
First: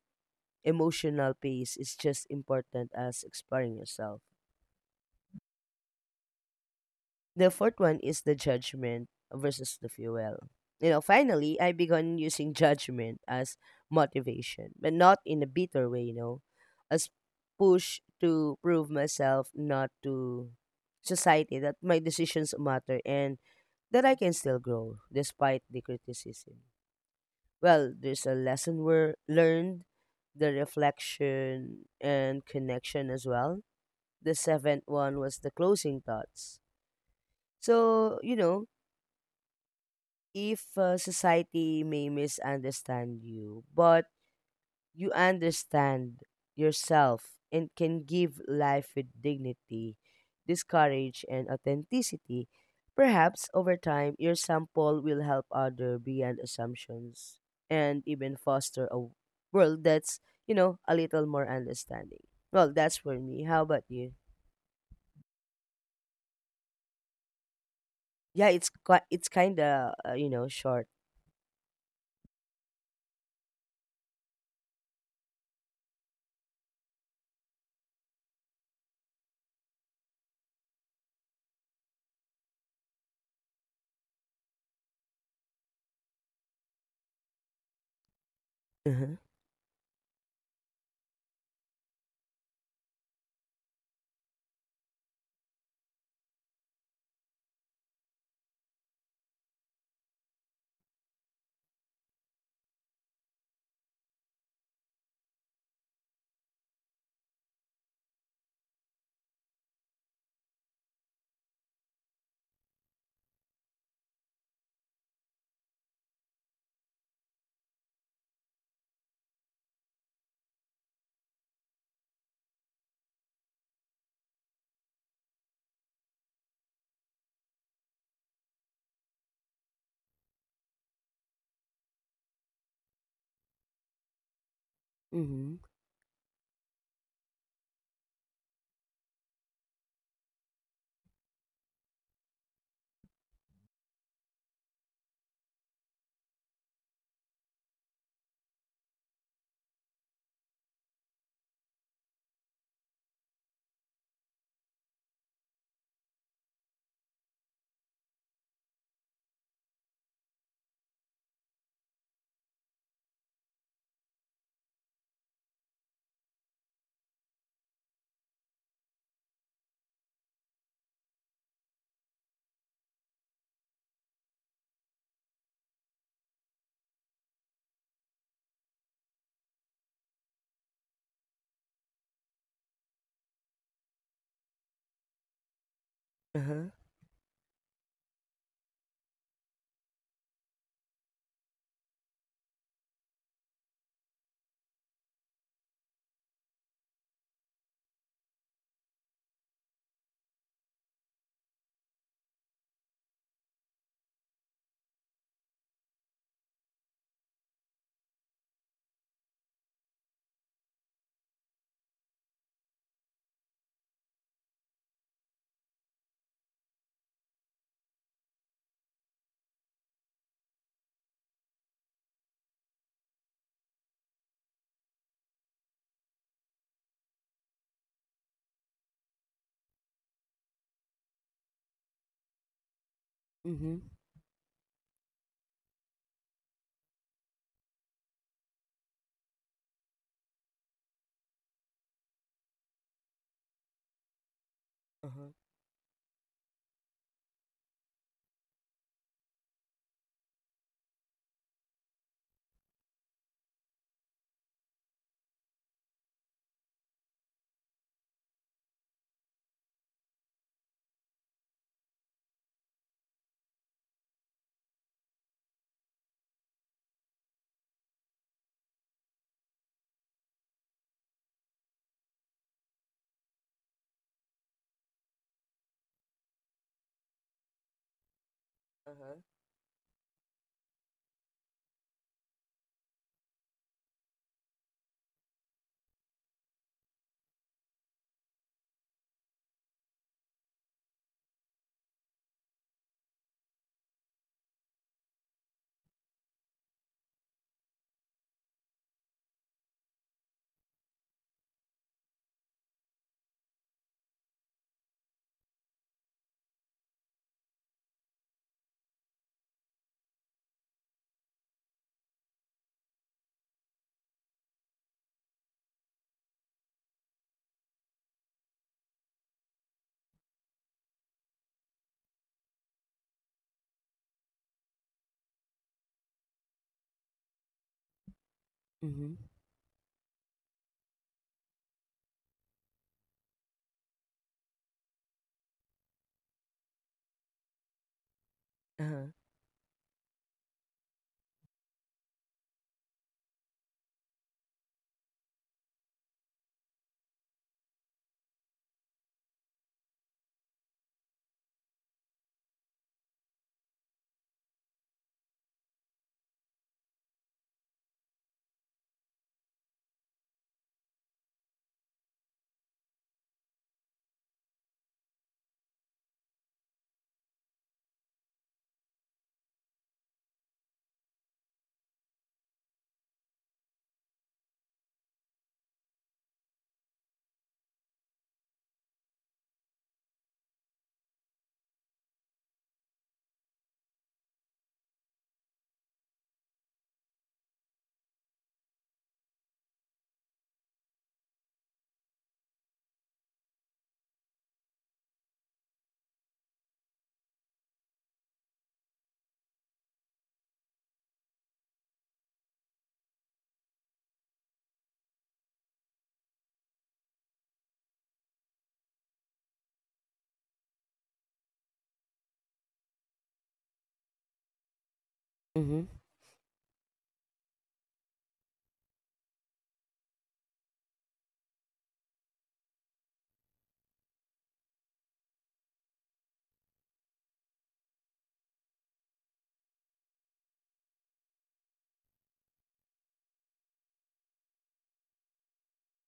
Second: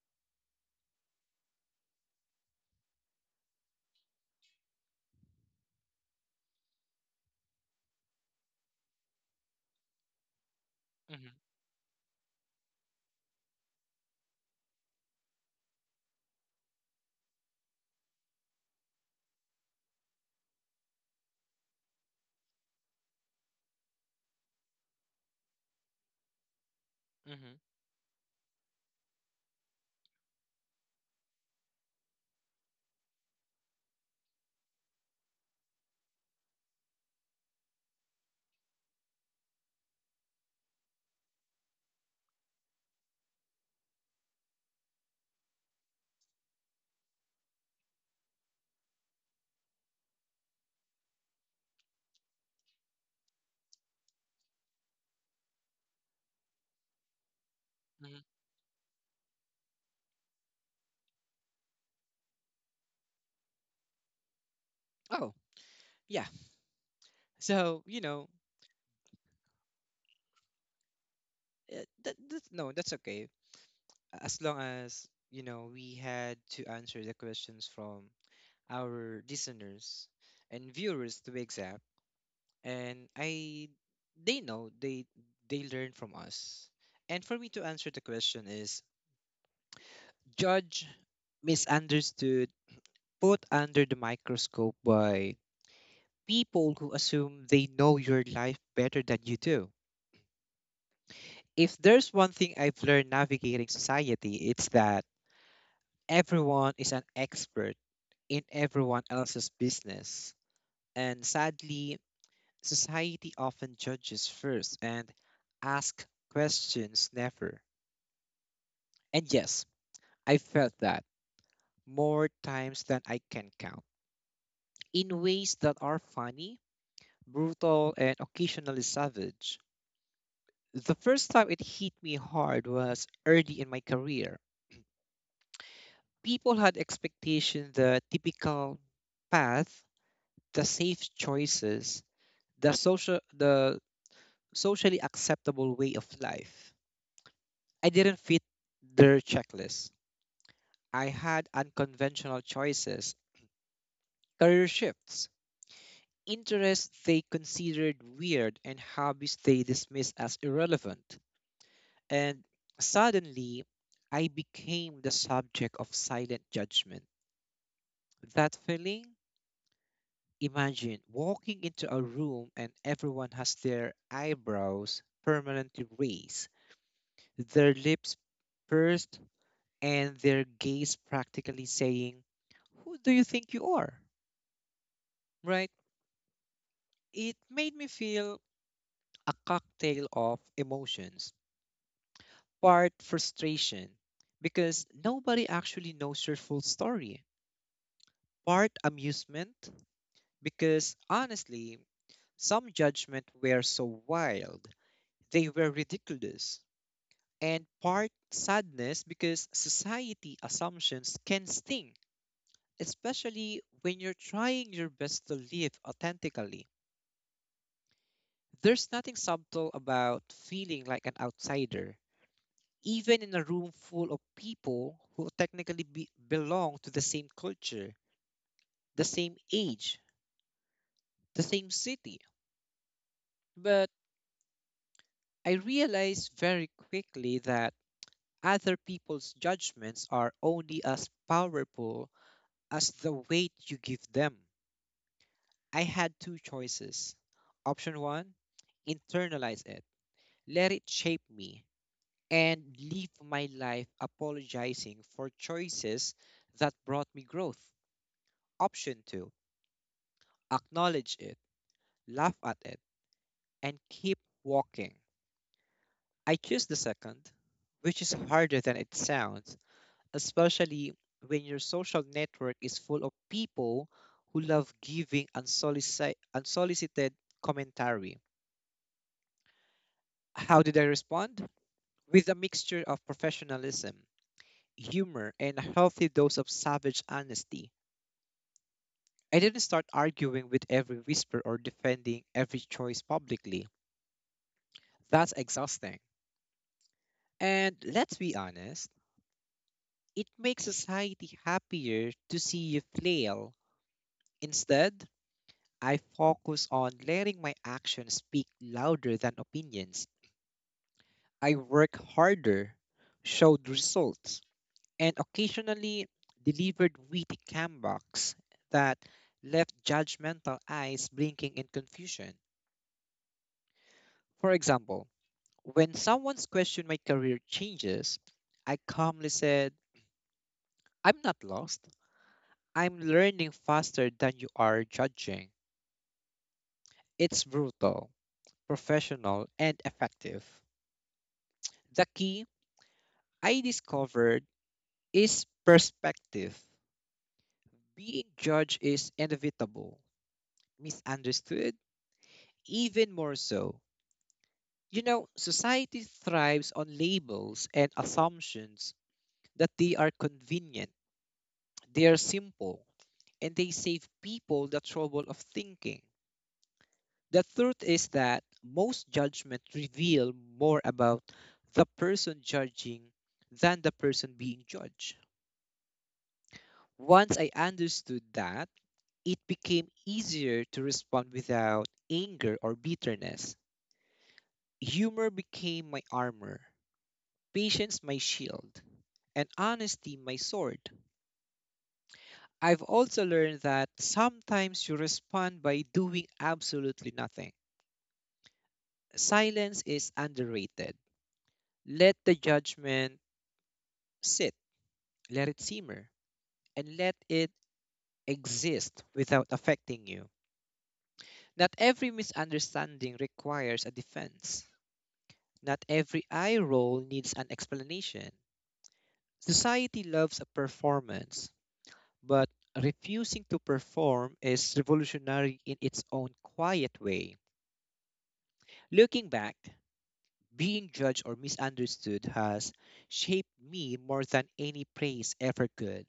emotional peace is just important as exploring yourself. The fourth one is the judgment versus the fuel. You know, Mm-hmm. finally, I began using judgment as motivation, but not in a bitter way, you know, as push to prove myself, not to society, that my decisions matter and that I can still grow despite the criticism. Mm-hmm. Well, there's a lesson we learned, the reflection and connection as well. The seventh one was the closing thoughts. So, you know, if society may misunderstand you, but you understand yourself and can give life with dignity, discourage, and authenticity. Perhaps over time, your sample will help other beyond assumptions and even Hmm. foster a world that's, you know, a little more understanding. Well, that's for me. How about you? Oh, yeah. So, you know, Yeah, it's quite, it's kind of you know, short. No, that's okay. As long as, we had to answer the questions from our listeners and viewers, to be exact. And they know, they learn from us. And for me, to answer the question is: Uh-huh. judge, misunderstood, put under the microscope by people who assume they know your life better than you do. If there's one thing I've learned navigating society, it's that everyone is an expert in everyone else's business. And sadly, society often judges first and asks questions never. And yes, I felt that more times than I can count, in ways that are funny, brutal, and occasionally savage. The first time it hit me hard was early in my career. Mhm. People had expectation: the typical path, the safe choices, the socially acceptable way of life. I didn't fit their checklist. I had unconventional choices, career shifts, interests they considered weird, and hobbies they dismissed as irrelevant. And suddenly, I became the subject of silent judgment. That feeling? Imagine walking into a room and everyone has their eyebrows permanently raised, their lips pursed, and their gaze practically saying, "Who do you think you are?" Right? Uh-huh. It made me feel a cocktail of emotions. Part frustration, because nobody actually knows your full story. Part amusement, because honestly, some judgment were so wild, they were ridiculous. And part sadness, because society assumptions can sting, especially when you're trying your best to live authentically. There's nothing subtle about feeling like an outsider, even in a room full of people who technically belong to the same culture, the same age, the same city. Mhm. But I realized very quickly that other people's judgments are only as powerful as the weight you give them. Uh-huh. I had two choices. Option one: internalize it, let it shape me, and live my life apologizing for choices that brought me growth. Option two: acknowledge it, laugh at it, and keep walking. I choose the second, which is harder than it sounds, especially when your social network is full of people who love giving unsolicited commentary. Uh-huh. How did I respond? With a mixture of professionalism, humor, and a healthy dose of savage honesty. I didn't start arguing with every whisper or defending every choice publicly. That's exhausting. And let's be honest, it makes society happier to see you flail. Instead, I focus on letting my actions speak louder than opinions. I work harder, showed results, and occasionally delivered witty comebacks that left judgmental eyes blinking in confusion. For example, when someone's questioned my career changes, I Mhm. calmly said, "I'm not lost. I'm learning faster than you are judging." It's brutal, Uh-huh. professional, and effective. The key I discovered is perspective. Being judged is inevitable; misunderstood, even more so. You know, society thrives on labels and assumptions. That they are convenient, they are simple, and they save people the trouble of thinking. The truth is that most judgments reveal more about the person judging than the person being judged. Once I understood that, it became easier to respond without anger or bitterness. Humor became my armor, patience my shield, and honesty my sword. I've also learned that sometimes you respond by doing absolutely nothing. Silence is underrated. Let the judgment sit, let it simmer, and let it exist without affecting you. Not every misunderstanding requires a defense. Not Mhm. every eye roll needs an explanation. Society loves a performance, but refusing to perform is revolutionary in its own quiet way. Looking back, being judged or misunderstood has shaped me more than any praise ever could.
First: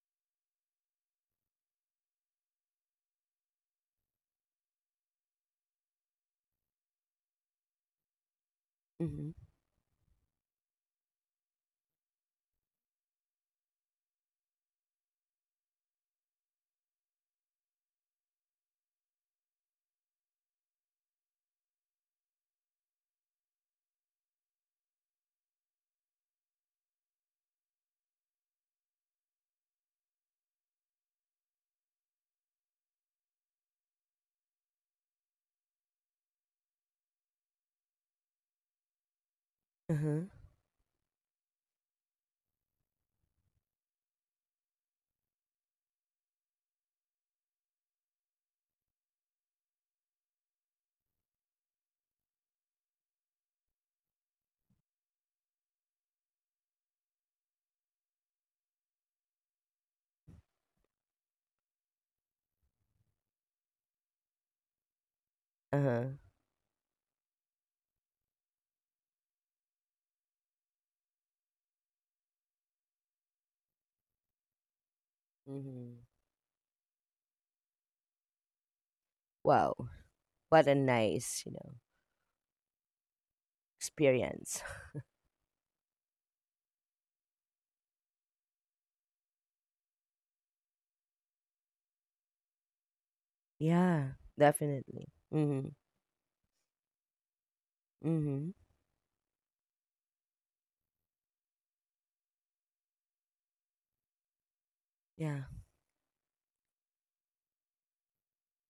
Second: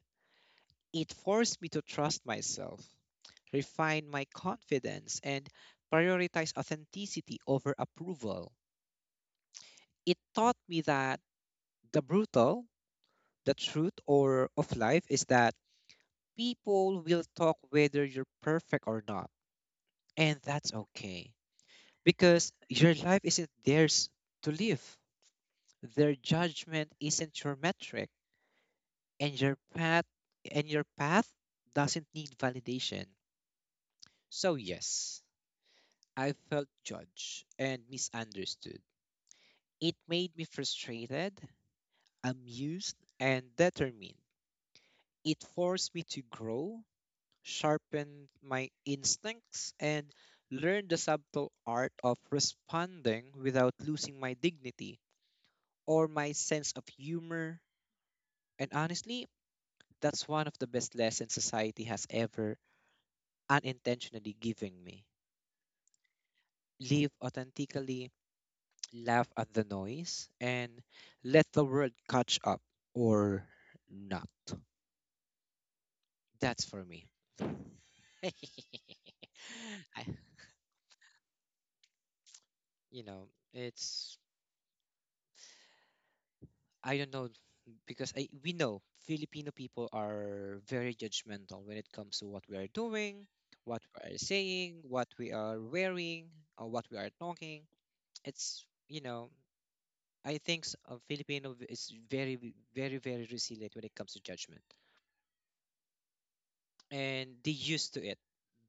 It forced me to trust myself, refine my confidence, and prioritize authenticity over approval. Mhm. It taught me that the brutal the truth or of life is that people will talk whether you're perfect or not, and that's okay, because your life isn't theirs to live. Their judgment isn't your metric, and your path doesn't need validation. So yes, I felt judged and misunderstood. It Uh-huh. made me frustrated, amused, and determined. It forced me to grow, sharpened my instincts, and learned the subtle art of responding without losing my dignity or my sense of humor. And honestly, that's one of the best lessons society has ever unintentionally given me. Uh-huh. Live authentically, laugh at the noise, and let the world catch up, or not. Mhm. That's for me. I, Wow. What a nice, you know, you know, it's experience. I don't know, because I we know Filipino people are very judgmental when it comes to what we are doing, what we Yeah, are saying, definitely. what we are Mhm. wearing, or what we are talking. Mhm. It's, I think, Filipino is very very resilient when it comes to judgment, Yeah. and they used to it.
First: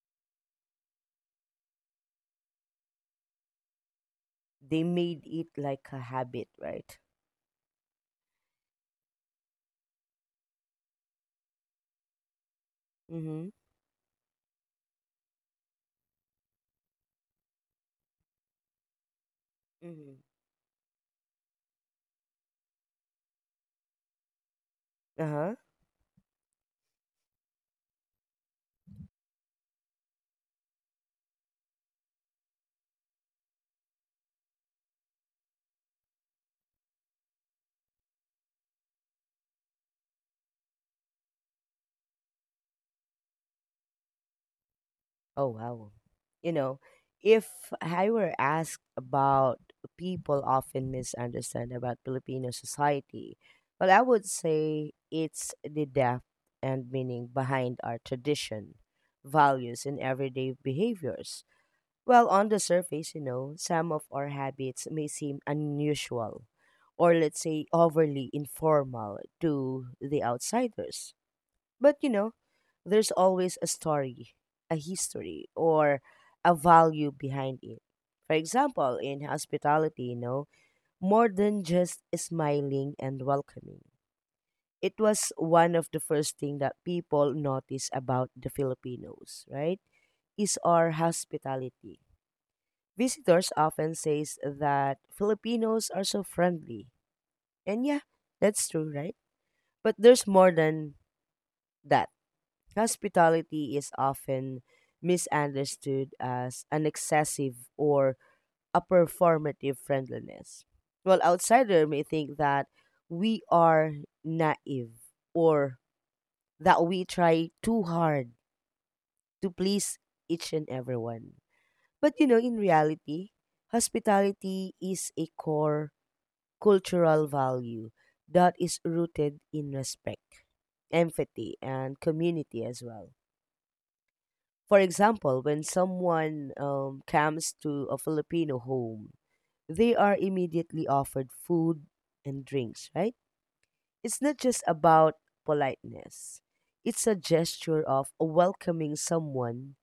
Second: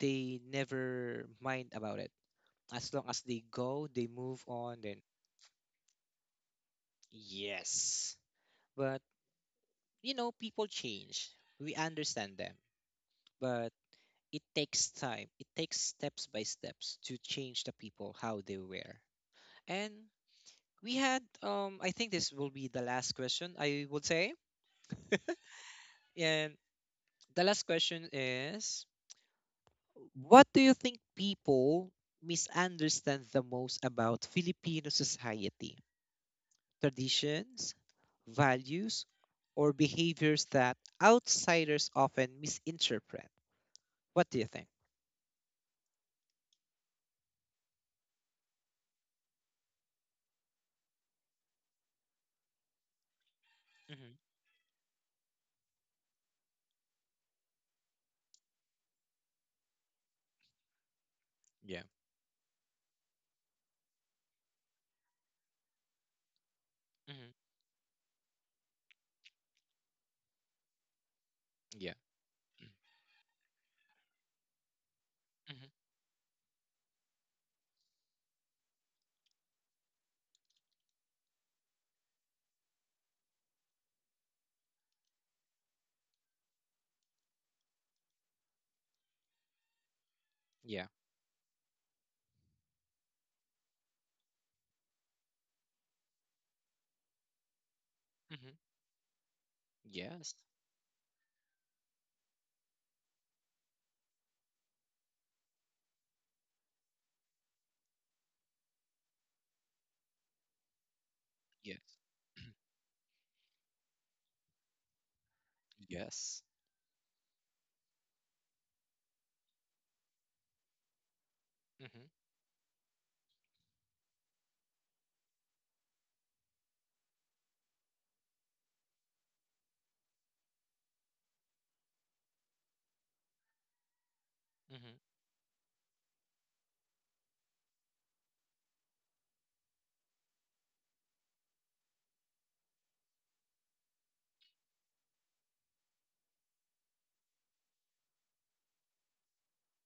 They never mind about it. As long as they go, they move on. They Then made it like a habit, right? yes, but you know, people change. We understand them, Mhm. but it takes time. It takes steps by steps to change the people how they wear. And Mhm. we had, I think, this will be the last question, I would say. Uh-huh. And the last question is: what do you think people misunderstand the most about Filipino society? Traditions, values, or behaviors that outsiders often misinterpret? What do you think? Oh, wow. You know, if I were asked about people often misunderstand about Filipino society, well, I Hmm. would say it's the depth and meaning behind our tradition, values, and everyday behaviors. Yeah. Well, on the surface, you know, some of our habits may seem unusual or, Hmm. let's say, overly informal to the outsiders. Yeah. But you know, there's always a story, a history, Hmm. or a value behind it. For example, in hospitality, you know, more than just smiling and welcoming. It was one of the first thing that people notice about the Filipinos, right? Is Yeah. our hospitality. Visitors often says that Filipinos are so friendly. And yeah, that's true, right? But there's Yes. more than that. Hospitality is often misunderstood as an excessive or a performative friendliness. Well, outsider may Yes. think that we are naive or Yes. that we try too hard to please each and everyone. Mm-hmm. But you know, in reality, hospitality is a core cultural value that is rooted in respect, empathy, and community as well. For Mm-hmm. example, when someone comes to a Filipino home, they are immediately offered food and drinks, right? It's not just about politeness, it's a gesture of welcoming someone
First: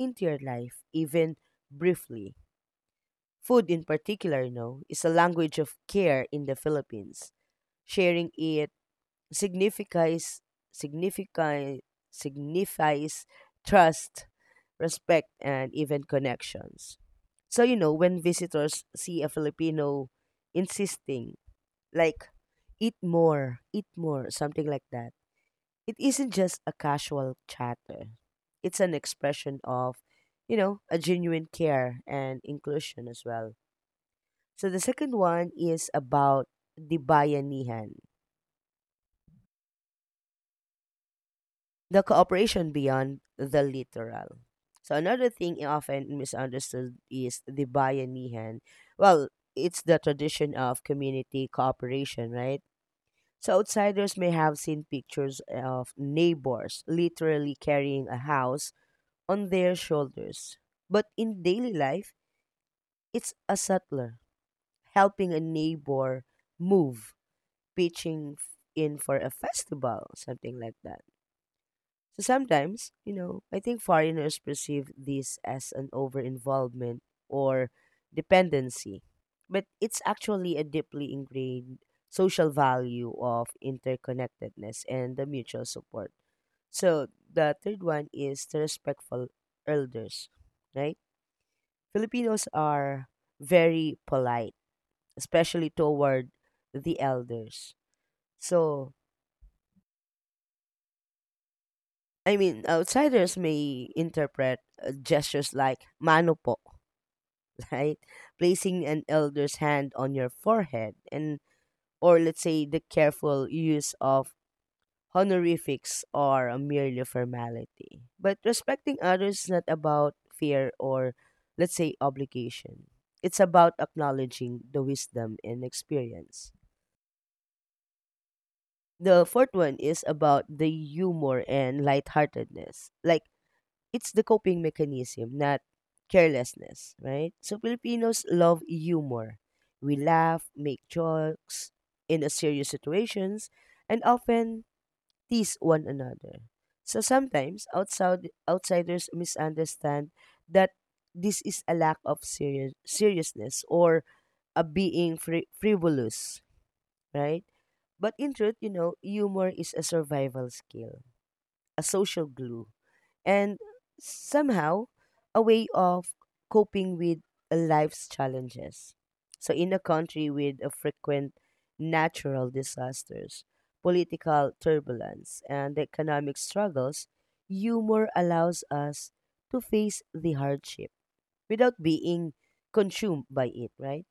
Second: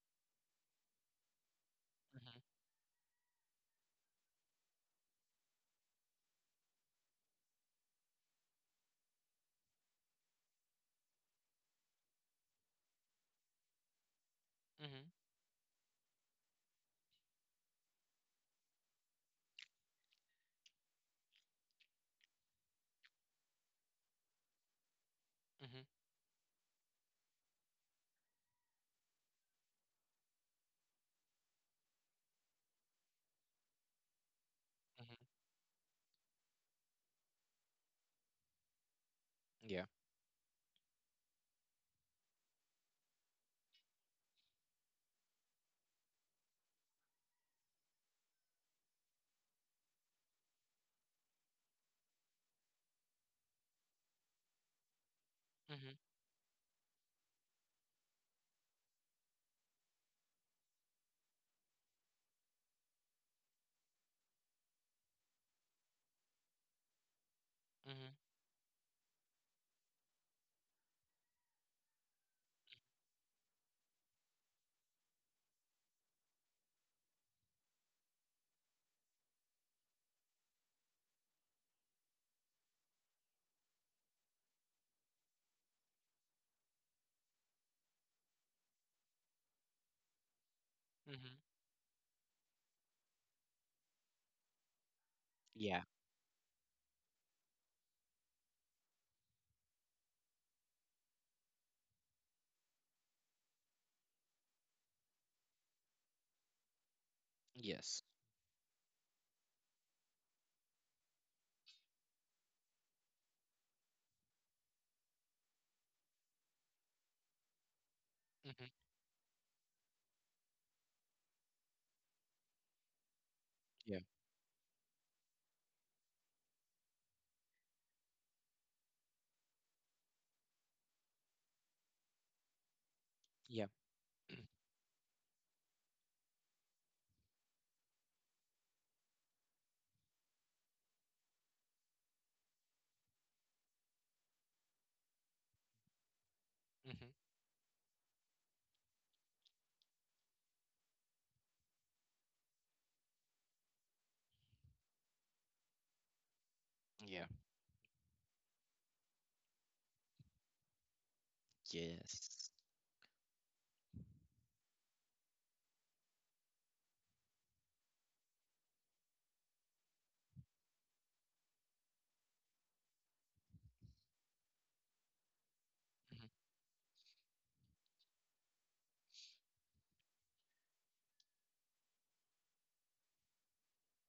into your life, even briefly. Mm-hmm. Food, in particular, you know, is a language of care in the Philippines. Sharing it signifies, significa, signifies trust, Mm-hmm. respect, and even connections. So you know, when visitors see a Filipino insisting like, eat more, something like that. Mm-hmm. It isn't just a casual chatter. It's an expression of, you know, a genuine care and inclusion as well. So the second Mm-hmm. one is about the bayanihan, Yeah. the cooperation beyond the literal. So another thing often misunderstood is the bayanihan. Well, it's the tradition of community cooperation, right? So outsiders may have seen pictures of Mm-hmm. neighbors literally carrying a house on their shoulders. But in daily life, it's a settler helping a neighbor move, Mm-hmm. pitching in for a festival, something like that. So sometimes, you know, I think foreigners perceive this as an over involvement or dependency, but it's actually a deeply ingrained social value of interconnectedness and the mutual support. So the third one is the respectful elders, right? Mm-hmm. Filipinos are very polite, especially Yeah. toward the elders. So I mean, outsiders may interpret gestures like mano po, right? Yes. Placing an elder's hand on your forehead and or, let's say, the careful use of honorifics are a merely formality. But Mm-hmm. respecting others is not about fear or, let's say, obligation. It's about Yeah. acknowledging the wisdom and experience. The fourth one is about the humor and lightheartedness. Like, Yeah. it's the coping mechanism, not carelessness, right? So Filipinos love humor. We laugh, make jokes in a serious situations, and often tease one another. So Mm-hmm. sometimes outsiders misunderstand that this is a lack of serious seriousness or a being frivolous, Yeah. right? But in truth, you know, humor is a survival skill, a social Yes. glue, and somehow a way of coping with life's challenges. So, in a country with a frequent natural disasters, political turbulence, and Mm-hmm. economic struggles, humor allows us to face the hardship without being consumed by it, right?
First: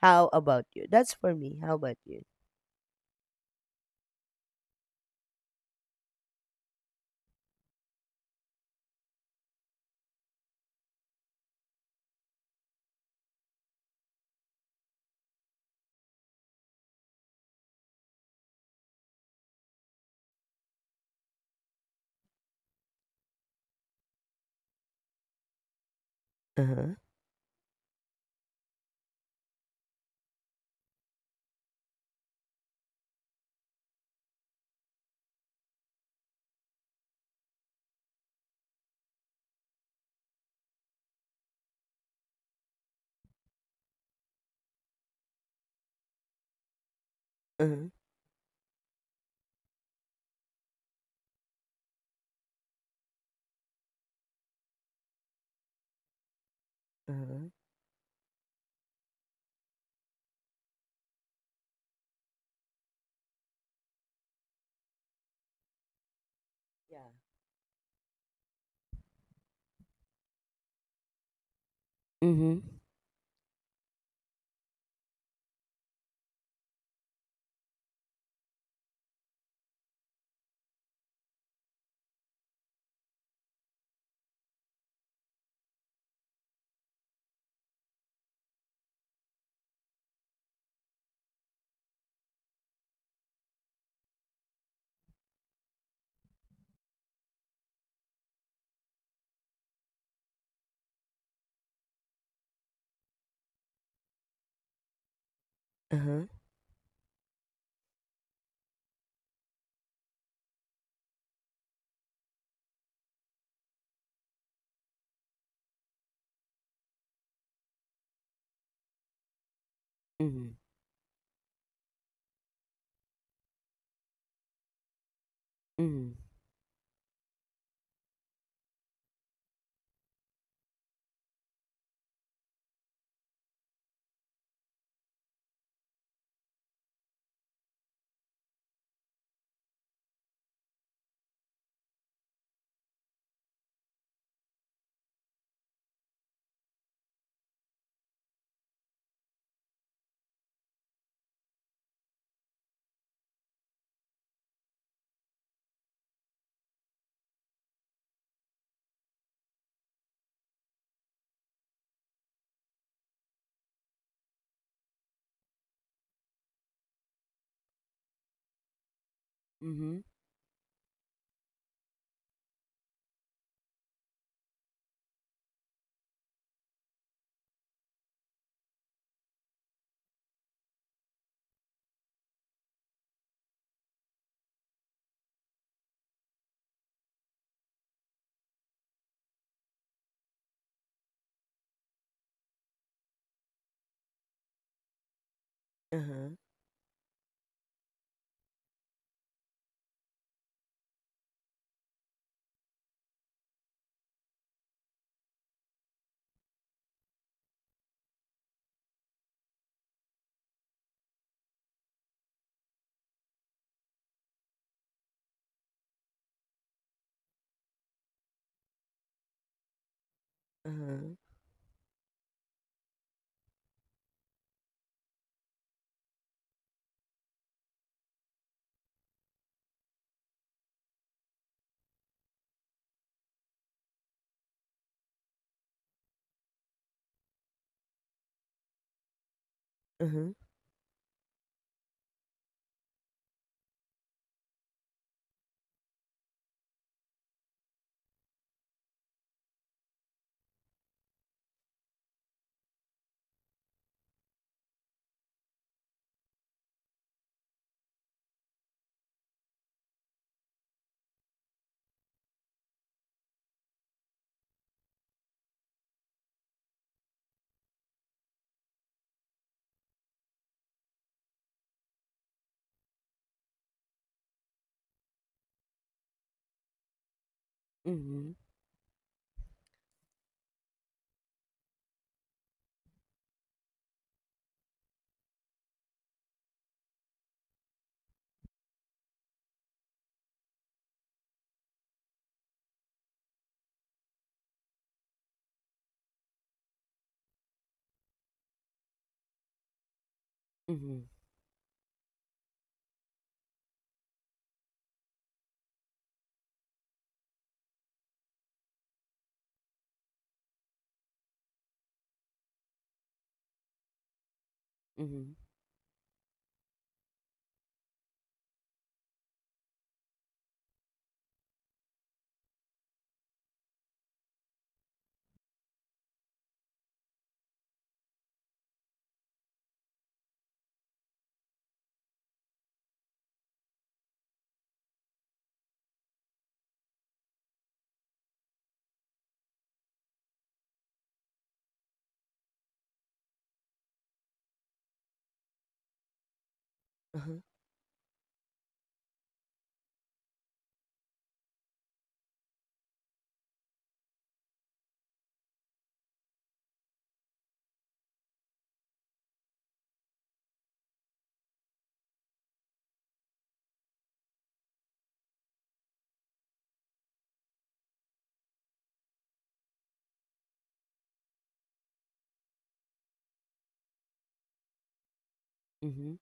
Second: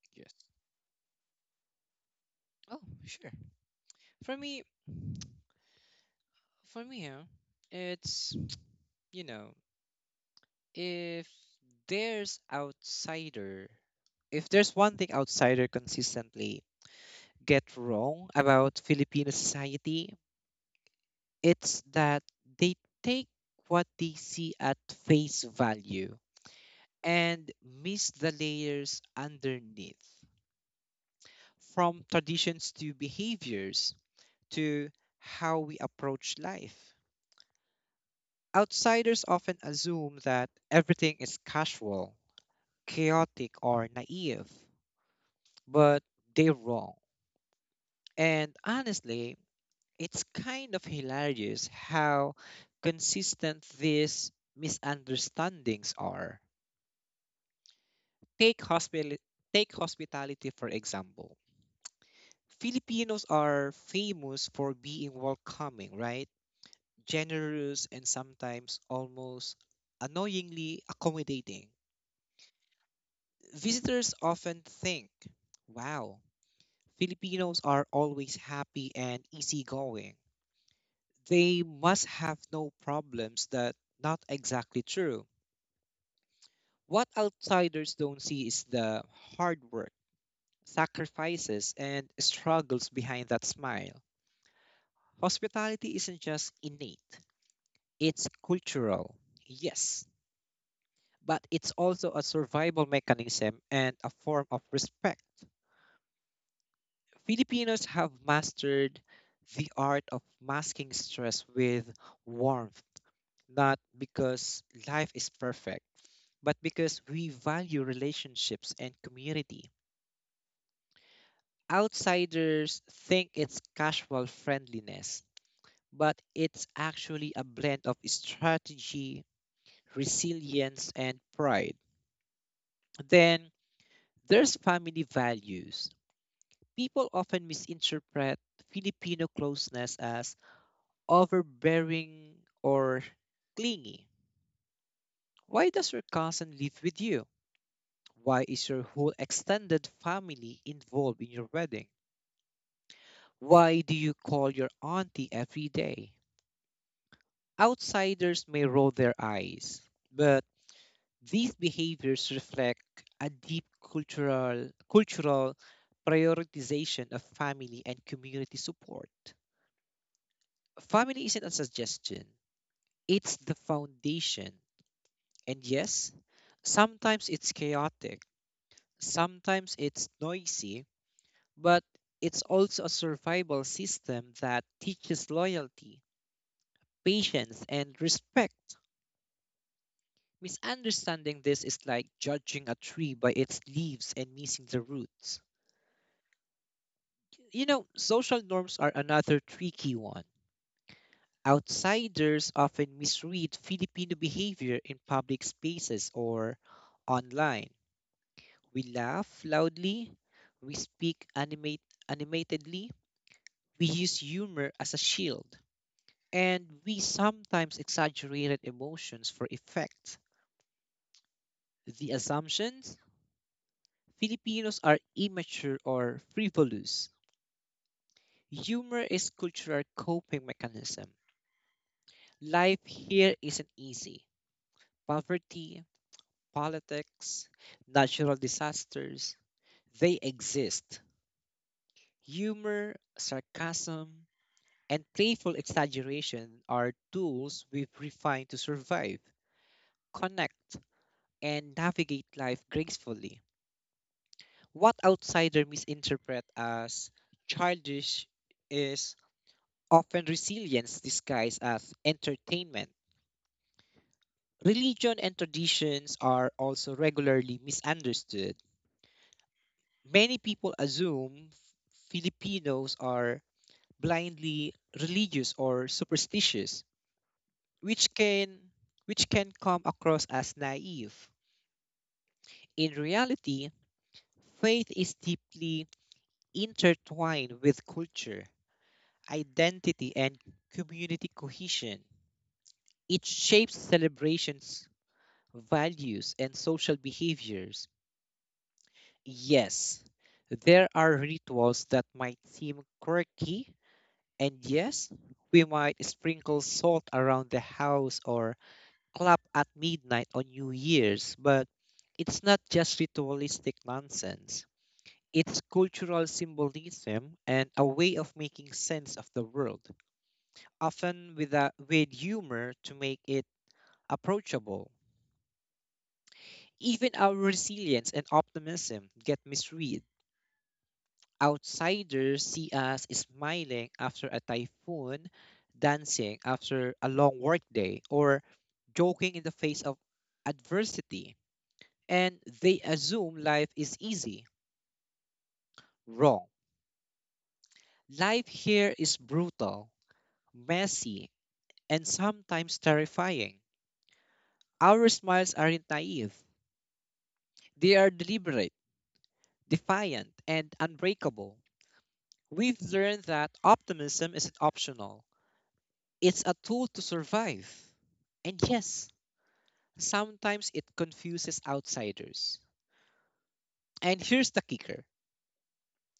How Yes. about you? That's for me. How about you? Oh, sure. For me, for me, huh? It's, you know, if there's outsider, if there's one thing outsider consistently get wrong about Filipino society, it's that they take what they see at face value Uh huh. and miss the layers underneath, from traditions to behaviors to how we approach life. Outsiders often assume that everything is casual, chaotic, or naive, but they're wrong. Uh huh. And honestly, it's kind of hilarious how consistent these misunderstandings are. Uh huh. Take hospital Take hospitality, for example. Filipinos are famous for being welcoming, right? Yeah. Generous and sometimes almost annoyingly accommodating. Mm hmm. Visitors often think, "Wow, Filipinos are always happy and easygoing. They must have no problems." That not exactly true. What outsiders don't see is the hard work, sacrifices, and struggles behind that smile. Hospitality isn't just innate, it's cultural, yes, but it's also a survival mechanism and a form of respect. Uh huh. Filipinos have mastered the art of masking stress with warmth, not because life is perfect, but because we value relationships and community. Mm hmm. Outsiders think it's casual friendliness, Mm but it's actually a blend of strategy, resilience, and pride. Then there's family values. People often misinterpret Filipino closeness as overbearing or clingy. Why does your cousin live with you? Why is your whole extended family involved in your wedding? Why do you call your auntie every day? Outsiders may roll their eyes, but these behaviors reflect a deep cultural prioritization of family and community support. hmm. Mm hmm. Family isn't a suggestion, it's the foundation. And yes, sometimes it's chaotic, sometimes it's noisy, but it's also a survival system that teaches loyalty, patience, and respect. Misunderstanding this is like judging a tree by its leaves and missing the roots. Uh huh. You know, social norms are another tricky one. Outsiders often misread Filipino behavior in public spaces or online. We laugh loudly, we animatedly, we use humor as a shield, and we sometimes exaggerate emotions for effect. Uh-huh. The assumptions: Filipinos are immature or frivolous. Humor is cultural coping mechanism. Life here isn't easy. Poverty, politics, natural disasters, they Uh-huh. exist. Humor, sarcasm, and playful exaggeration are tools we've refined to survive, connect, and navigate life gracefully. What outsiders misinterpret as childish is often resilience disguised as entertainment. Religion and traditions are also regularly misunderstood. Many people assume Filipinos are blindly religious or superstitious, which Mhm. can which can come across as naive. In reality, faith is deeply intertwined with culture, identity, and community cohesion. It shapes celebrations, values, and social behaviors. Yes, there Mhm. are rituals that might seem quirky. And yes, we might sprinkle salt around the house or clap at midnight on New Year's, but it's not just ritualistic nonsense. Mhm. It's cultural symbolism and a way of making sense of the world, often with humor to make it approachable. Even our resilience and optimism get misread. Outsiders see us smiling after a typhoon, dancing after a long workday, or joking in the face of adversity. And they assume life is easy. Wrong. Uh-huh. Life here is brutal, messy, and sometimes terrifying. Our smiles aren't naive, they are deliberate, defiant, and unbreakable. We've learned that optimism isn't optional, it's a tool to survive. And yes, sometimes it confuses outsiders. And here's the kicker: Mhm.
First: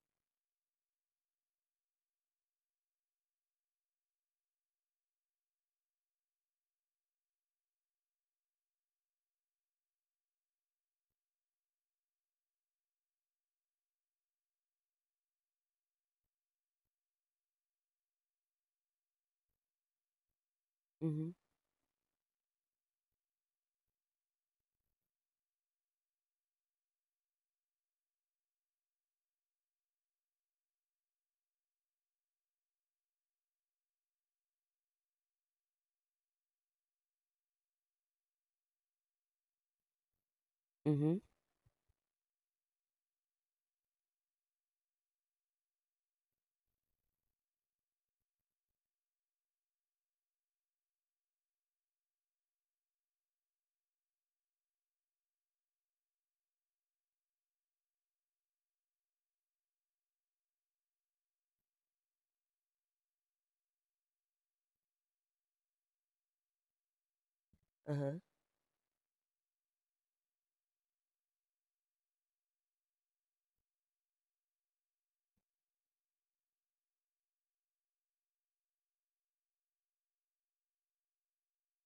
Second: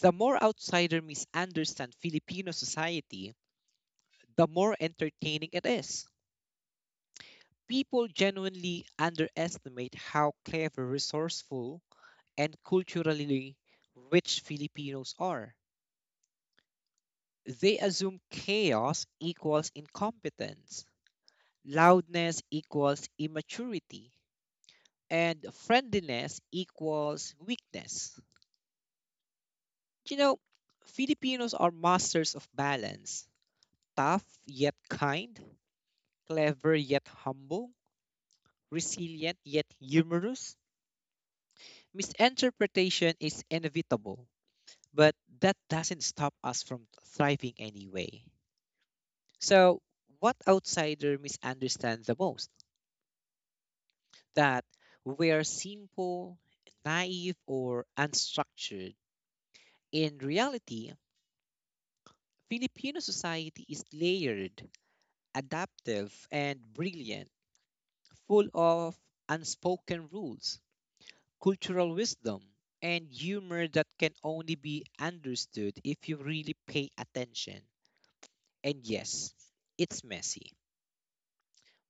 the more outsider misunderstand Filipino society, the more entertaining it is. People genuinely underestimate how clever, resourceful, and culturally rich Filipinos are. They assume chaos equals incompetence, Mhm. loudness equals immaturity, and friendliness equals weakness. You know, Filipinos are masters of balance: tough yet kind, clever yet humble, resilient yet humorous. Mhm. Misinterpretation is inevitable, but that doesn't stop us from thriving anyway. So, what outsider misunderstands the most? That we are simple, naive, or unstructured. In reality, Filipino society is layered, adaptive, and brilliant, Uh-huh. full of unspoken rules, cultural wisdom, and humor that can only be understood if you really pay attention. And yes, it's messy,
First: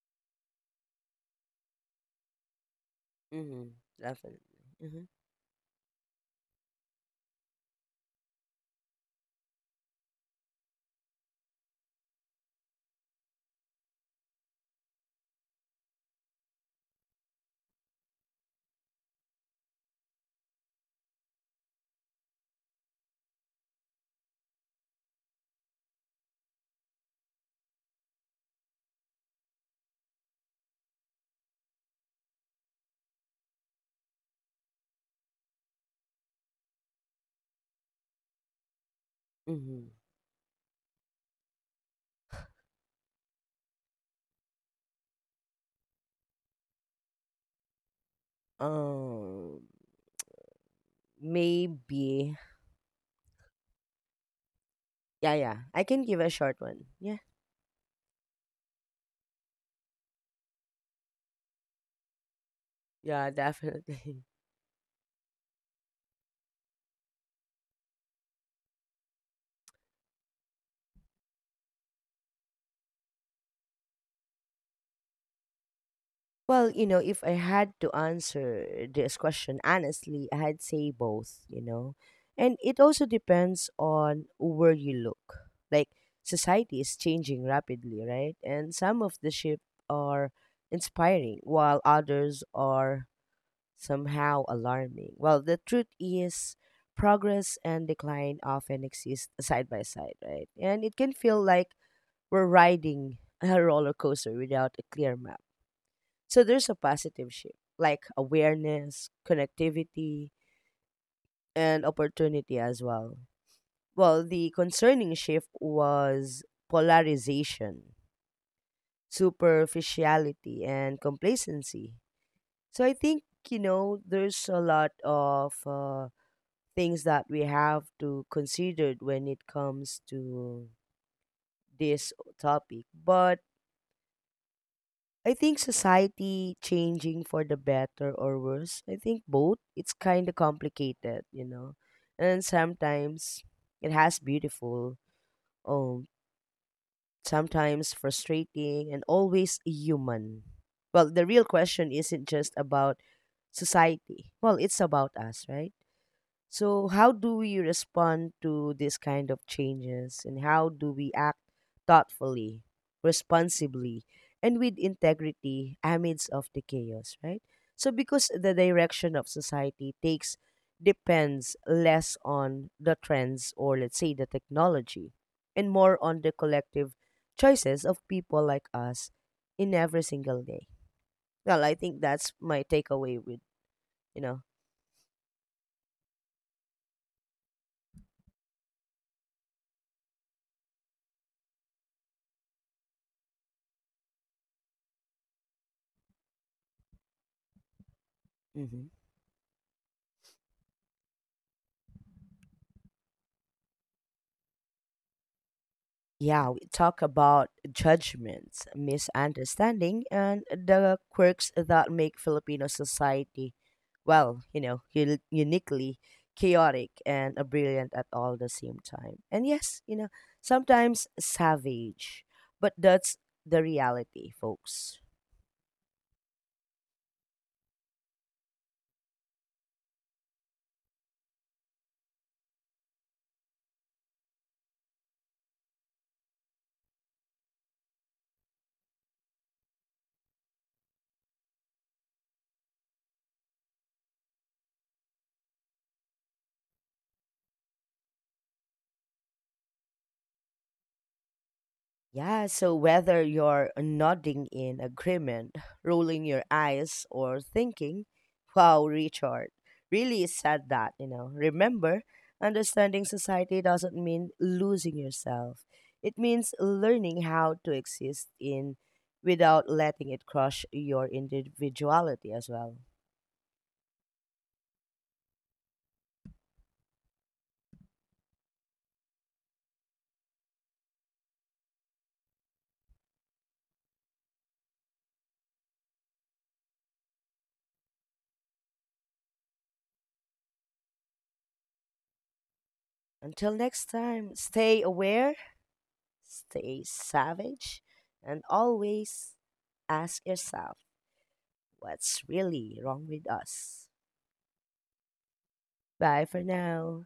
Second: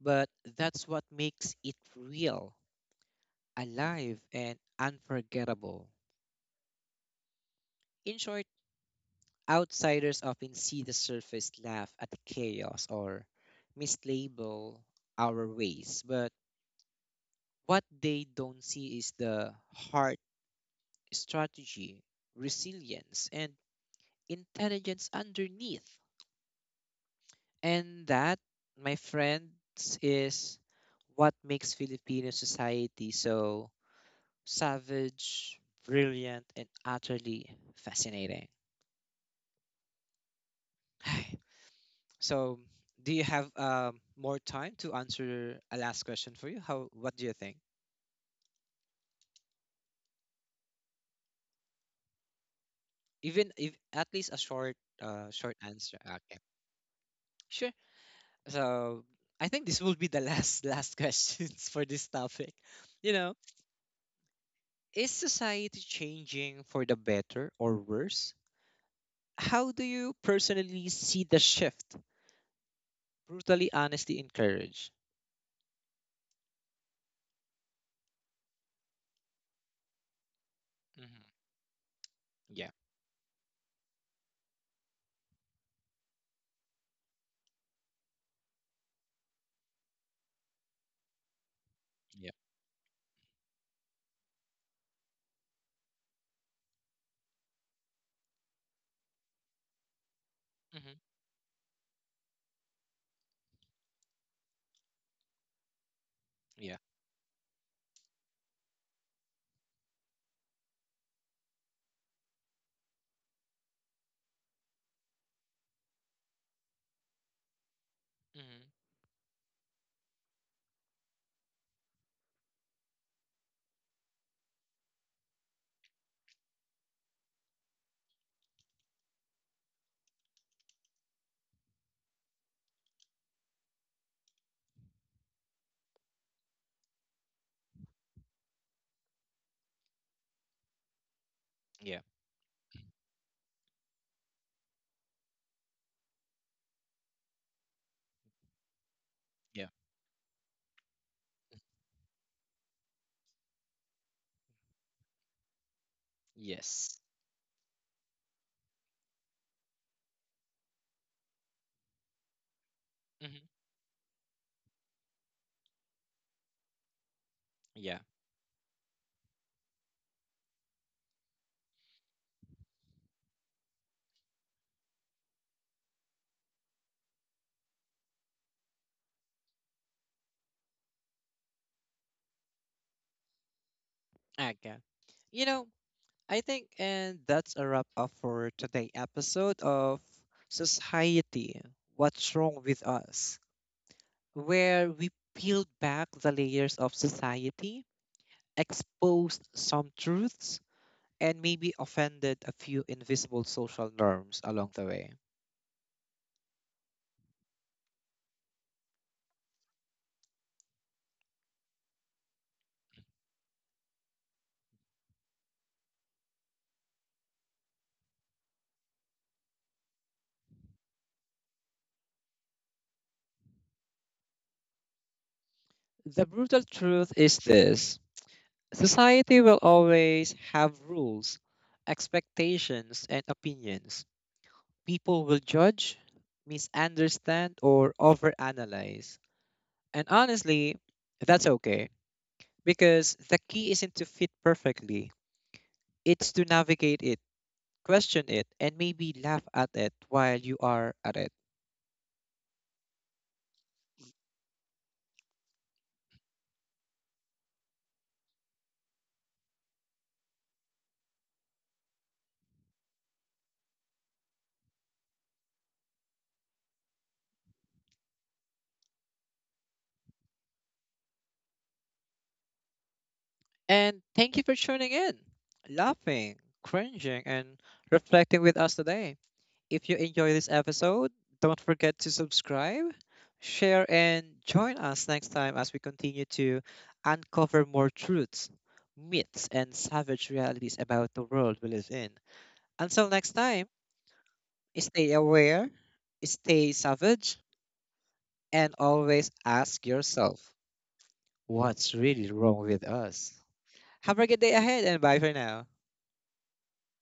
but that's what makes it real, Mhm. alive, Definitely. and Mhm. unforgettable. In short, outsiders often see the surface, laugh at the chaos, or mislabel our ways, but what they don't see is the heart: strategy, resilience, and intelligence underneath. And that, my friends, is what makes Filipino society so savage, brilliant, and utterly fascinating. Mhm. So, do you have more time to answer a last question for you? How? What do you think? Um, maybe. Even if at least a short, Yeah, yeah. short I answer. can give a Okay. short one. Yeah. Sure. So I think this will be the last last questions for this topic. You Yeah, know, definitely. is society changing for the better or worse? How do you personally see the shift? Brutally honesty and courage. Well, you know, if I had to answer this question honestly, I'd say Hmm. both, you know. And Yeah. it also depends on where you look. Like, society is changing rapidly, right? And some of the shifts are inspiring, while Yeah. others are somehow alarming. Well, the truth is, progress and decline often exist side by side, right? And it Hmm. can feel like we're riding a roller coaster without a clear map. So there's a Yeah. positive shift, like awareness, connectivity, and opportunity as well. Well, the concerning shift was polarization, Hmm. superficiality, and complacency. So I think, you know, there's a lot of things that we have to consider when it comes to this topic. But I think society changing for the better or worse. I think both. It's kind of complicated, you know. Yeah. And sometimes it has beautiful, um, sometimes frustrating, and always Yeah. human. Well, the real question isn't just about society. Well, it's about us, right? So, Yes. how do we respond to this kind of changes and how do we act thoughtfully, Hmm. responsibly, and with integrity amidst of the chaos, right? So Yeah. because the direction of society takes depends less on the trends or, let's say, the technology and more on the collective choices of people like us in every single day. Well, I think that's my takeaway with, you know. Okay. You know, I think, and that's a wrap up for today episode of Society. What's wrong with us? Where we peeled back the layers of society, Uh huh. exposed some truths, and maybe offended a few invisible social norms along the way. Yeah, we talk about judgments, misunderstanding, and the quirks that make Filipino society, well, you know, uniquely chaotic and brilliant at all the same time. And yes, you know, sometimes savage, but that's the reality, folks. The brutal truth is this: society will always have rules, expectations, and opinions. People will judge, misunderstand, or overanalyze. And honestly, that's okay, because the key isn't to fit perfectly, it's to navigate it, question it, and maybe laugh at it while you are at it. Yeah, so whether you're nodding in agreement, rolling your eyes, or thinking, wow, Richard really said that, you know. Remember, understanding society doesn't mean losing yourself. It means learning how to exist in without letting it crush your individuality as well. And thank you for tuning in, laughing, cringing, and reflecting with us today. If you enjoy this episode, don't forget to subscribe, share, and join us next time as we continue to uncover more truths, myths, and savage realities about the world we live in. Until next Until time, next time, stay stay aware, aware, stay stay savage, savage, and and always always ask ask yourself: yourself, what's what's really wrong really with wrong with us? us? Have a good day ahead and bye for now. Bye for now.